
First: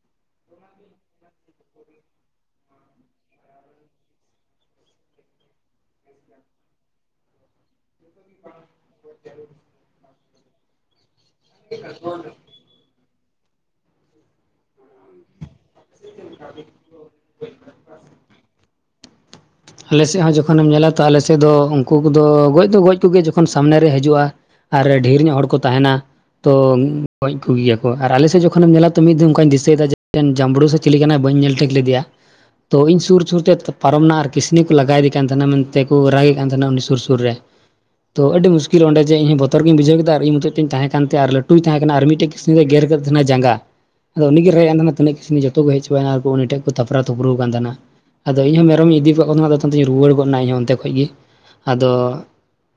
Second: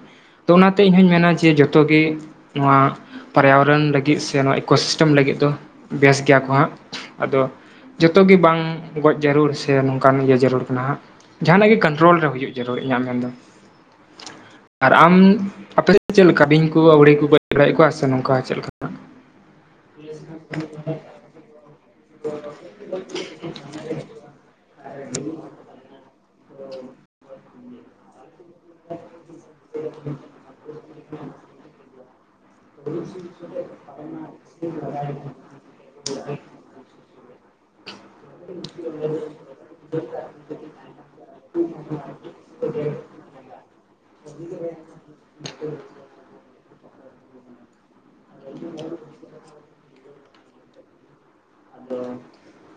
ᱛᱚ, ᱚᱱᱟᱛᱮ ᱤᱧ ᱦᱚᱸᱧ ᱢᱮᱱᱟ ᱡᱮ ᱡᱚᱛᱚ ᱜᱮ ᱱᱚᱣᱟ ᱯᱚᱨᱭᱟ ᱵᱚᱨᱚᱱ ᱞᱟᱹᱜᱤᱫ ᱥᱮ ᱱᱚᱣᱟ ᱤᱠᱳ ᱥᱤᱥᱴᱮᱢ ᱞᱟᱹᱜᱤᱫ ᱫᱚ ᱵᱮᱥ ᱜᱮᱭᱟ ᱠᱚ ᱦᱟᱸᱜ᱾ ᱟᱫᱚ ᱡᱚᱛᱚ ᱜᱮ ᱵᱟᱝ ᱜᱚᱡ ᱡᱟᱹᱨᱩᱲ ᱥᱮ ᱱᱚᱝᱠᱟᱱ ᱤᱭᱟᱹ ᱡᱟᱹᱨᱩᱲ ᱠᱟᱱᱟ ᱦᱟᱸᱜ᱾ ᱡᱟᱦᱟ ᱱᱟᱜ ᱜᱮ ᱠᱟᱱᱴᱨᱳᱞ ᱨᱮ ᱦᱩᱭᱩᱜ ᱡᱟᱹᱨᱩᱲ ᱤᱧᱟᱹᱜ ᱢᱮᱱ ᱫᱚ ᱟᱨ ᱟᱢ ᱟᱯᱮ ᱥᱮᱜ ᱪᱮᱜ ᱞᱮᱠᱟ ᱵᱤᱧ ᱠᱚ ᱟᱹᱣᱲᱤ ᱠᱚ ᱜᱚᱡ ᱵᱟᱲᱟᱭ ᱮᱫ ᱠᱚᱣᱟ ᱥᱮ ᱱᱚᱝᱠᱟ ᱪᱮᱫ ᱞᱮᱠᱟ? ᱟᱞᱮ ᱥᱮᱜ ᱦᱟᱸᱜ ᱡᱚᱠᱷᱚᱱ ᱮᱢ ᱧᱮᱞᱟ ᱛᱚ ᱟᱞᱮ ᱥᱮᱫ ᱫᱚ ᱩᱱᱠᱩ ᱠᱚᱫᱚ ᱜᱚᱡ ᱫᱚ ᱜᱚᱡ ᱠᱚ‌ᱜᱮᱭᱟ ᱡᱚᱠᱷᱚᱱ ᱥᱟᱢᱱᱮ ᱨᱮ ᱦᱤᱡᱩᱜᱼᱟ ᱟᱨ ᱰᱷᱤᱨ ᱧᱚᱜ ᱦᱚᱲ ᱠᱚ ᱛᱟᱦᱮᱱᱟ ᱛᱚ ᱜᱚᱡ ᱠᱚ ᱜᱮᱭᱟ ᱠᱚ ᱟᱨ ᱟᱞᱮ ᱥᱮᱫ ᱡᱚᱠᱷᱚᱱ ᱮᱢ ᱧᱮᱞᱟ ᱛᱚ ᱢᱤᱜ ᱫᱚᱢᱠᱟᱧ ᱫᱤᱥᱟᱹᱭ ᱫᱟ ᱡᱮ ᱢᱤᱴᱮᱱ ᱡᱟᱢᱵᱽᱲᱩ ᱥᱮ ᱪᱤᱞᱤᱠ ᱠᱟᱱᱟᱭ ᱵᱟᱹᱧ ᱧᱮᱞ ᱴᱷᱤᱠ ᱞᱮᱫᱮᱭ-ᱟ ᱛᱚ ᱤᱧ ᱥᱩᱨ ᱥᱩᱨ ᱛᱮ ᱯᱟᱨᱚᱢ ᱱᱟ ᱟᱨ ᱩᱱᱤ ᱠᱚ ᱞᱟᱜᱟᱭ ᱥᱮ ᱠᱟᱱ ᱛᱦᱮᱱᱟ ᱢᱮᱱ ᱛᱮ ᱠᱚ ᱨᱟᱜ ᱮᱫ ᱠᱟᱱ ᱛᱟᱦᱮᱱᱟ ᱩᱱᱤ ᱥᱩᱨ ᱥᱩᱨ ᱨᱮ ᱛᱚ ᱟᱹᱰᱤ ᱢᱩᱥᱠᱤᱞ ᱚᱸᱰᱮ ᱡᱮ ᱤᱧ ᱵᱚᱛᱚᱨ ᱜᱤᱧ ᱵᱩᱡᱷᱟᱹᱣ ᱠᱮᱫᱟ ᱟᱨ ᱤᱧ ᱦᱚᱛᱚᱡ ᱛᱤᱧ ᱛᱟᱦᱮᱸ ᱠᱟᱱ ᱛᱮ ᱟᱨ ᱞᱟᱹᱴᱩᱭ ᱛᱟᱦᱮᱸ ᱠᱟᱱᱟ ᱟᱨ ᱢᱤᱫ‌ ᱴᱮᱡ ᱠᱤᱥᱱᱤ ᱜᱮᱨ ᱠᱟᱫᱮ ᱛᱟᱦᱮᱱᱟ ᱡᱟᱸᱜᱟ ᱟᱫᱚ ᱩᱱᱤ ᱜᱮ ᱨᱮ ᱠᱟᱱ ᱛᱟᱦᱮᱱᱟ ᱛᱤᱱᱟᱹᱜ ᱠᱤᱥᱱᱤ ᱡᱚᱛᱚ ᱠᱚ ᱦᱮᱡ ᱪᱟᱵᱟᱭ ᱱᱟ ᱟᱨ ᱩᱱᱤ ᱴᱷᱮᱡ ᱠᱚ ᱛᱷᱟᱯᱨᱟ ᱛᱷᱩᱯᱨᱩ ᱠᱟᱱ ᱛᱟᱦᱮᱱᱟ ᱟᱫᱚ ᱤᱧ ᱦᱚᱸ ᱢᱮᱨᱚᱢ ᱤᱧ ᱤᱫᱤ ᱠᱟᱜ ᱠᱚ ᱛᱮᱦᱮᱱᱟ ᱟᱫᱚ [unintelligible] ᱨᱩᱣᱟᱹᱲ ᱜᱚᱫ ᱱᱟ ᱤᱧ ᱦᱚᱸ ᱚᱱᱛᱮ ᱠᱷᱚᱡ ᱜᱤ ᱟᱫᱚ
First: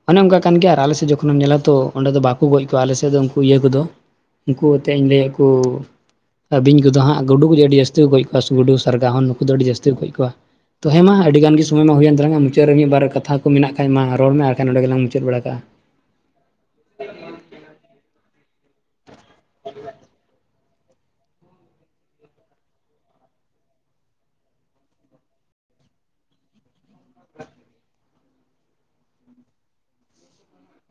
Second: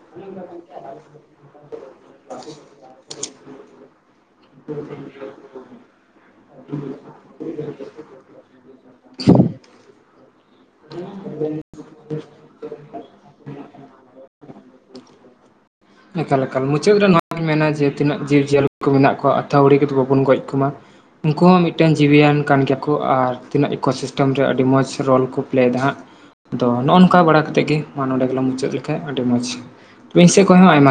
ᱚᱱᱮ ᱚᱝᱠᱟ ᱠᱟᱱ ᱜᱮᱭᱟ ᱟᱨ ᱟᱞᱮ ᱥᱮᱜ ᱡᱚᱠᱷᱚᱱ ᱮᱢ ᱧᱮᱞ ᱛᱚ ᱚᱸᱰᱮ ᱫᱚ ᱵᱟ ᱠᱚ ᱜᱚᱡ ᱠᱚᱣᱟ ᱟᱞᱮ ᱥᱮᱜ ᱫᱚ ᱩᱱᱠᱩ ᱤᱭᱟᱹ ᱠᱚᱫᱚ ᱩᱝᱠᱩ ᱛᱮᱧ ᱞᱮ. ᱭ ᱭᱟᱫ ᱠᱚ, ᱟᱵᱤᱱ ᱠᱚᱫᱚ ᱦᱟᱸᱜ ᱜᱩᱰᱩ ᱜᱮ ᱜᱮ ᱡᱟ. ᱥᱛᱤ ᱠᱚ ᱜᱚᱡᱽ ᱵᱟᱥ ᱜᱩᱰᱩ ᱥᱟᱨᱜᱟ ᱦᱚ ᱱᱩᱠᱩ ᱫᱚ ᱟᱹᱰᱤ ᱡᱟᱹᱛᱤ ᱠᱚ ᱜᱚᱡᱽ ᱠᱚᱣᱟ, ᱛᱚ ᱦᱮᱸ ᱢᱟ ᱟᱹᱰᱤ ᱜᱟᱱ ᱜᱮ ᱥᱩᱢᱳᱭ ᱢᱟ ᱦᱩᱭᱮᱱ ᱛᱟᱞᱟᱝᱟ ᱢᱩᱪᱟᱹᱫ ᱨᱮ ᱢᱤᱫᱵᱟᱨ ᱠᱟᱛᱷᱟ ᱠᱚ ᱢᱮᱱᱟᱜ ᱠᱷᱟᱱ ᱢᱟ ᱨᱚᱲ ᱢᱮ ᱟᱨ ᱵᱟᱝᱠᱷᱟᱱ ᱱᱚᱰᱮ ᱜᱮᱞᱟᱝ ᱢᱩᱪᱟᱹᱫ ᱵᱟᱲᱟ ᱠᱟᱜᱼᱟ ᱾ ᱮᱠᱟᱞ ᱮᱠᱟᱞ ᱢᱩᱪᱟᱹᱫ ᱨᱮ ᱱᱚᱭᱟ ᱜᱮᱧ ᱢᱮᱱᱟ ᱡᱮ ᱛᱤᱱᱟᱹᱜ ᱡᱤᱵᱽᱡᱤᱭᱟᱹᱞᱤ ᱠᱚ ᱢᱮᱱᱟᱜ ᱠᱚᱣᱟᱜ ᱟᱛᱷᱟᱣᱲᱤ ᱠᱟᱛᱮ ᱵᱟᱵᱩᱱ ᱜᱚᱡ ᱠᱚᱢᱟ ᱾ ᱩᱱᱠᱩ ᱦᱚᱸ ᱢᱤᱫᱴᱟᱱ ᱡᱤᱣᱤᱭᱟᱱ ᱠᱟᱱ ᱜᱮᱭᱟᱠᱚ ᱟᱨ ᱛᱤᱱᱟᱹᱜ ᱤᱠᱳ ᱥᱤᱥᱴᱮᱢ ᱨᱮ ᱟᱹᱰᱤ ᱢᱚᱸᱡᱽ ᱨᱳᱞ ᱠᱚ ᱯᱞᱮ ᱭᱮᱫᱟ ᱦᱟᱸᱜ ᱫᱚ ᱱᱚᱜ-ᱚ ᱱᱚᱝᱠᱟ ᱵᱟᱲᱟ ᱠᱟᱛᱮ ᱜᱮ ᱢᱟ ᱱᱚᱰᱮ ᱜᱮᱞᱟᱝ ᱢᱩᱪᱟᱹᱫ ᱞᱮᱠᱷᱟᱡ ᱟᱹᱰᱤ ᱢᱚᱸᱡᱽ ᱾ ᱤᱧ ᱥᱮᱜ ᱠᱷᱚᱡ ᱦᱚᱸ ᱟᱭᱢᱟ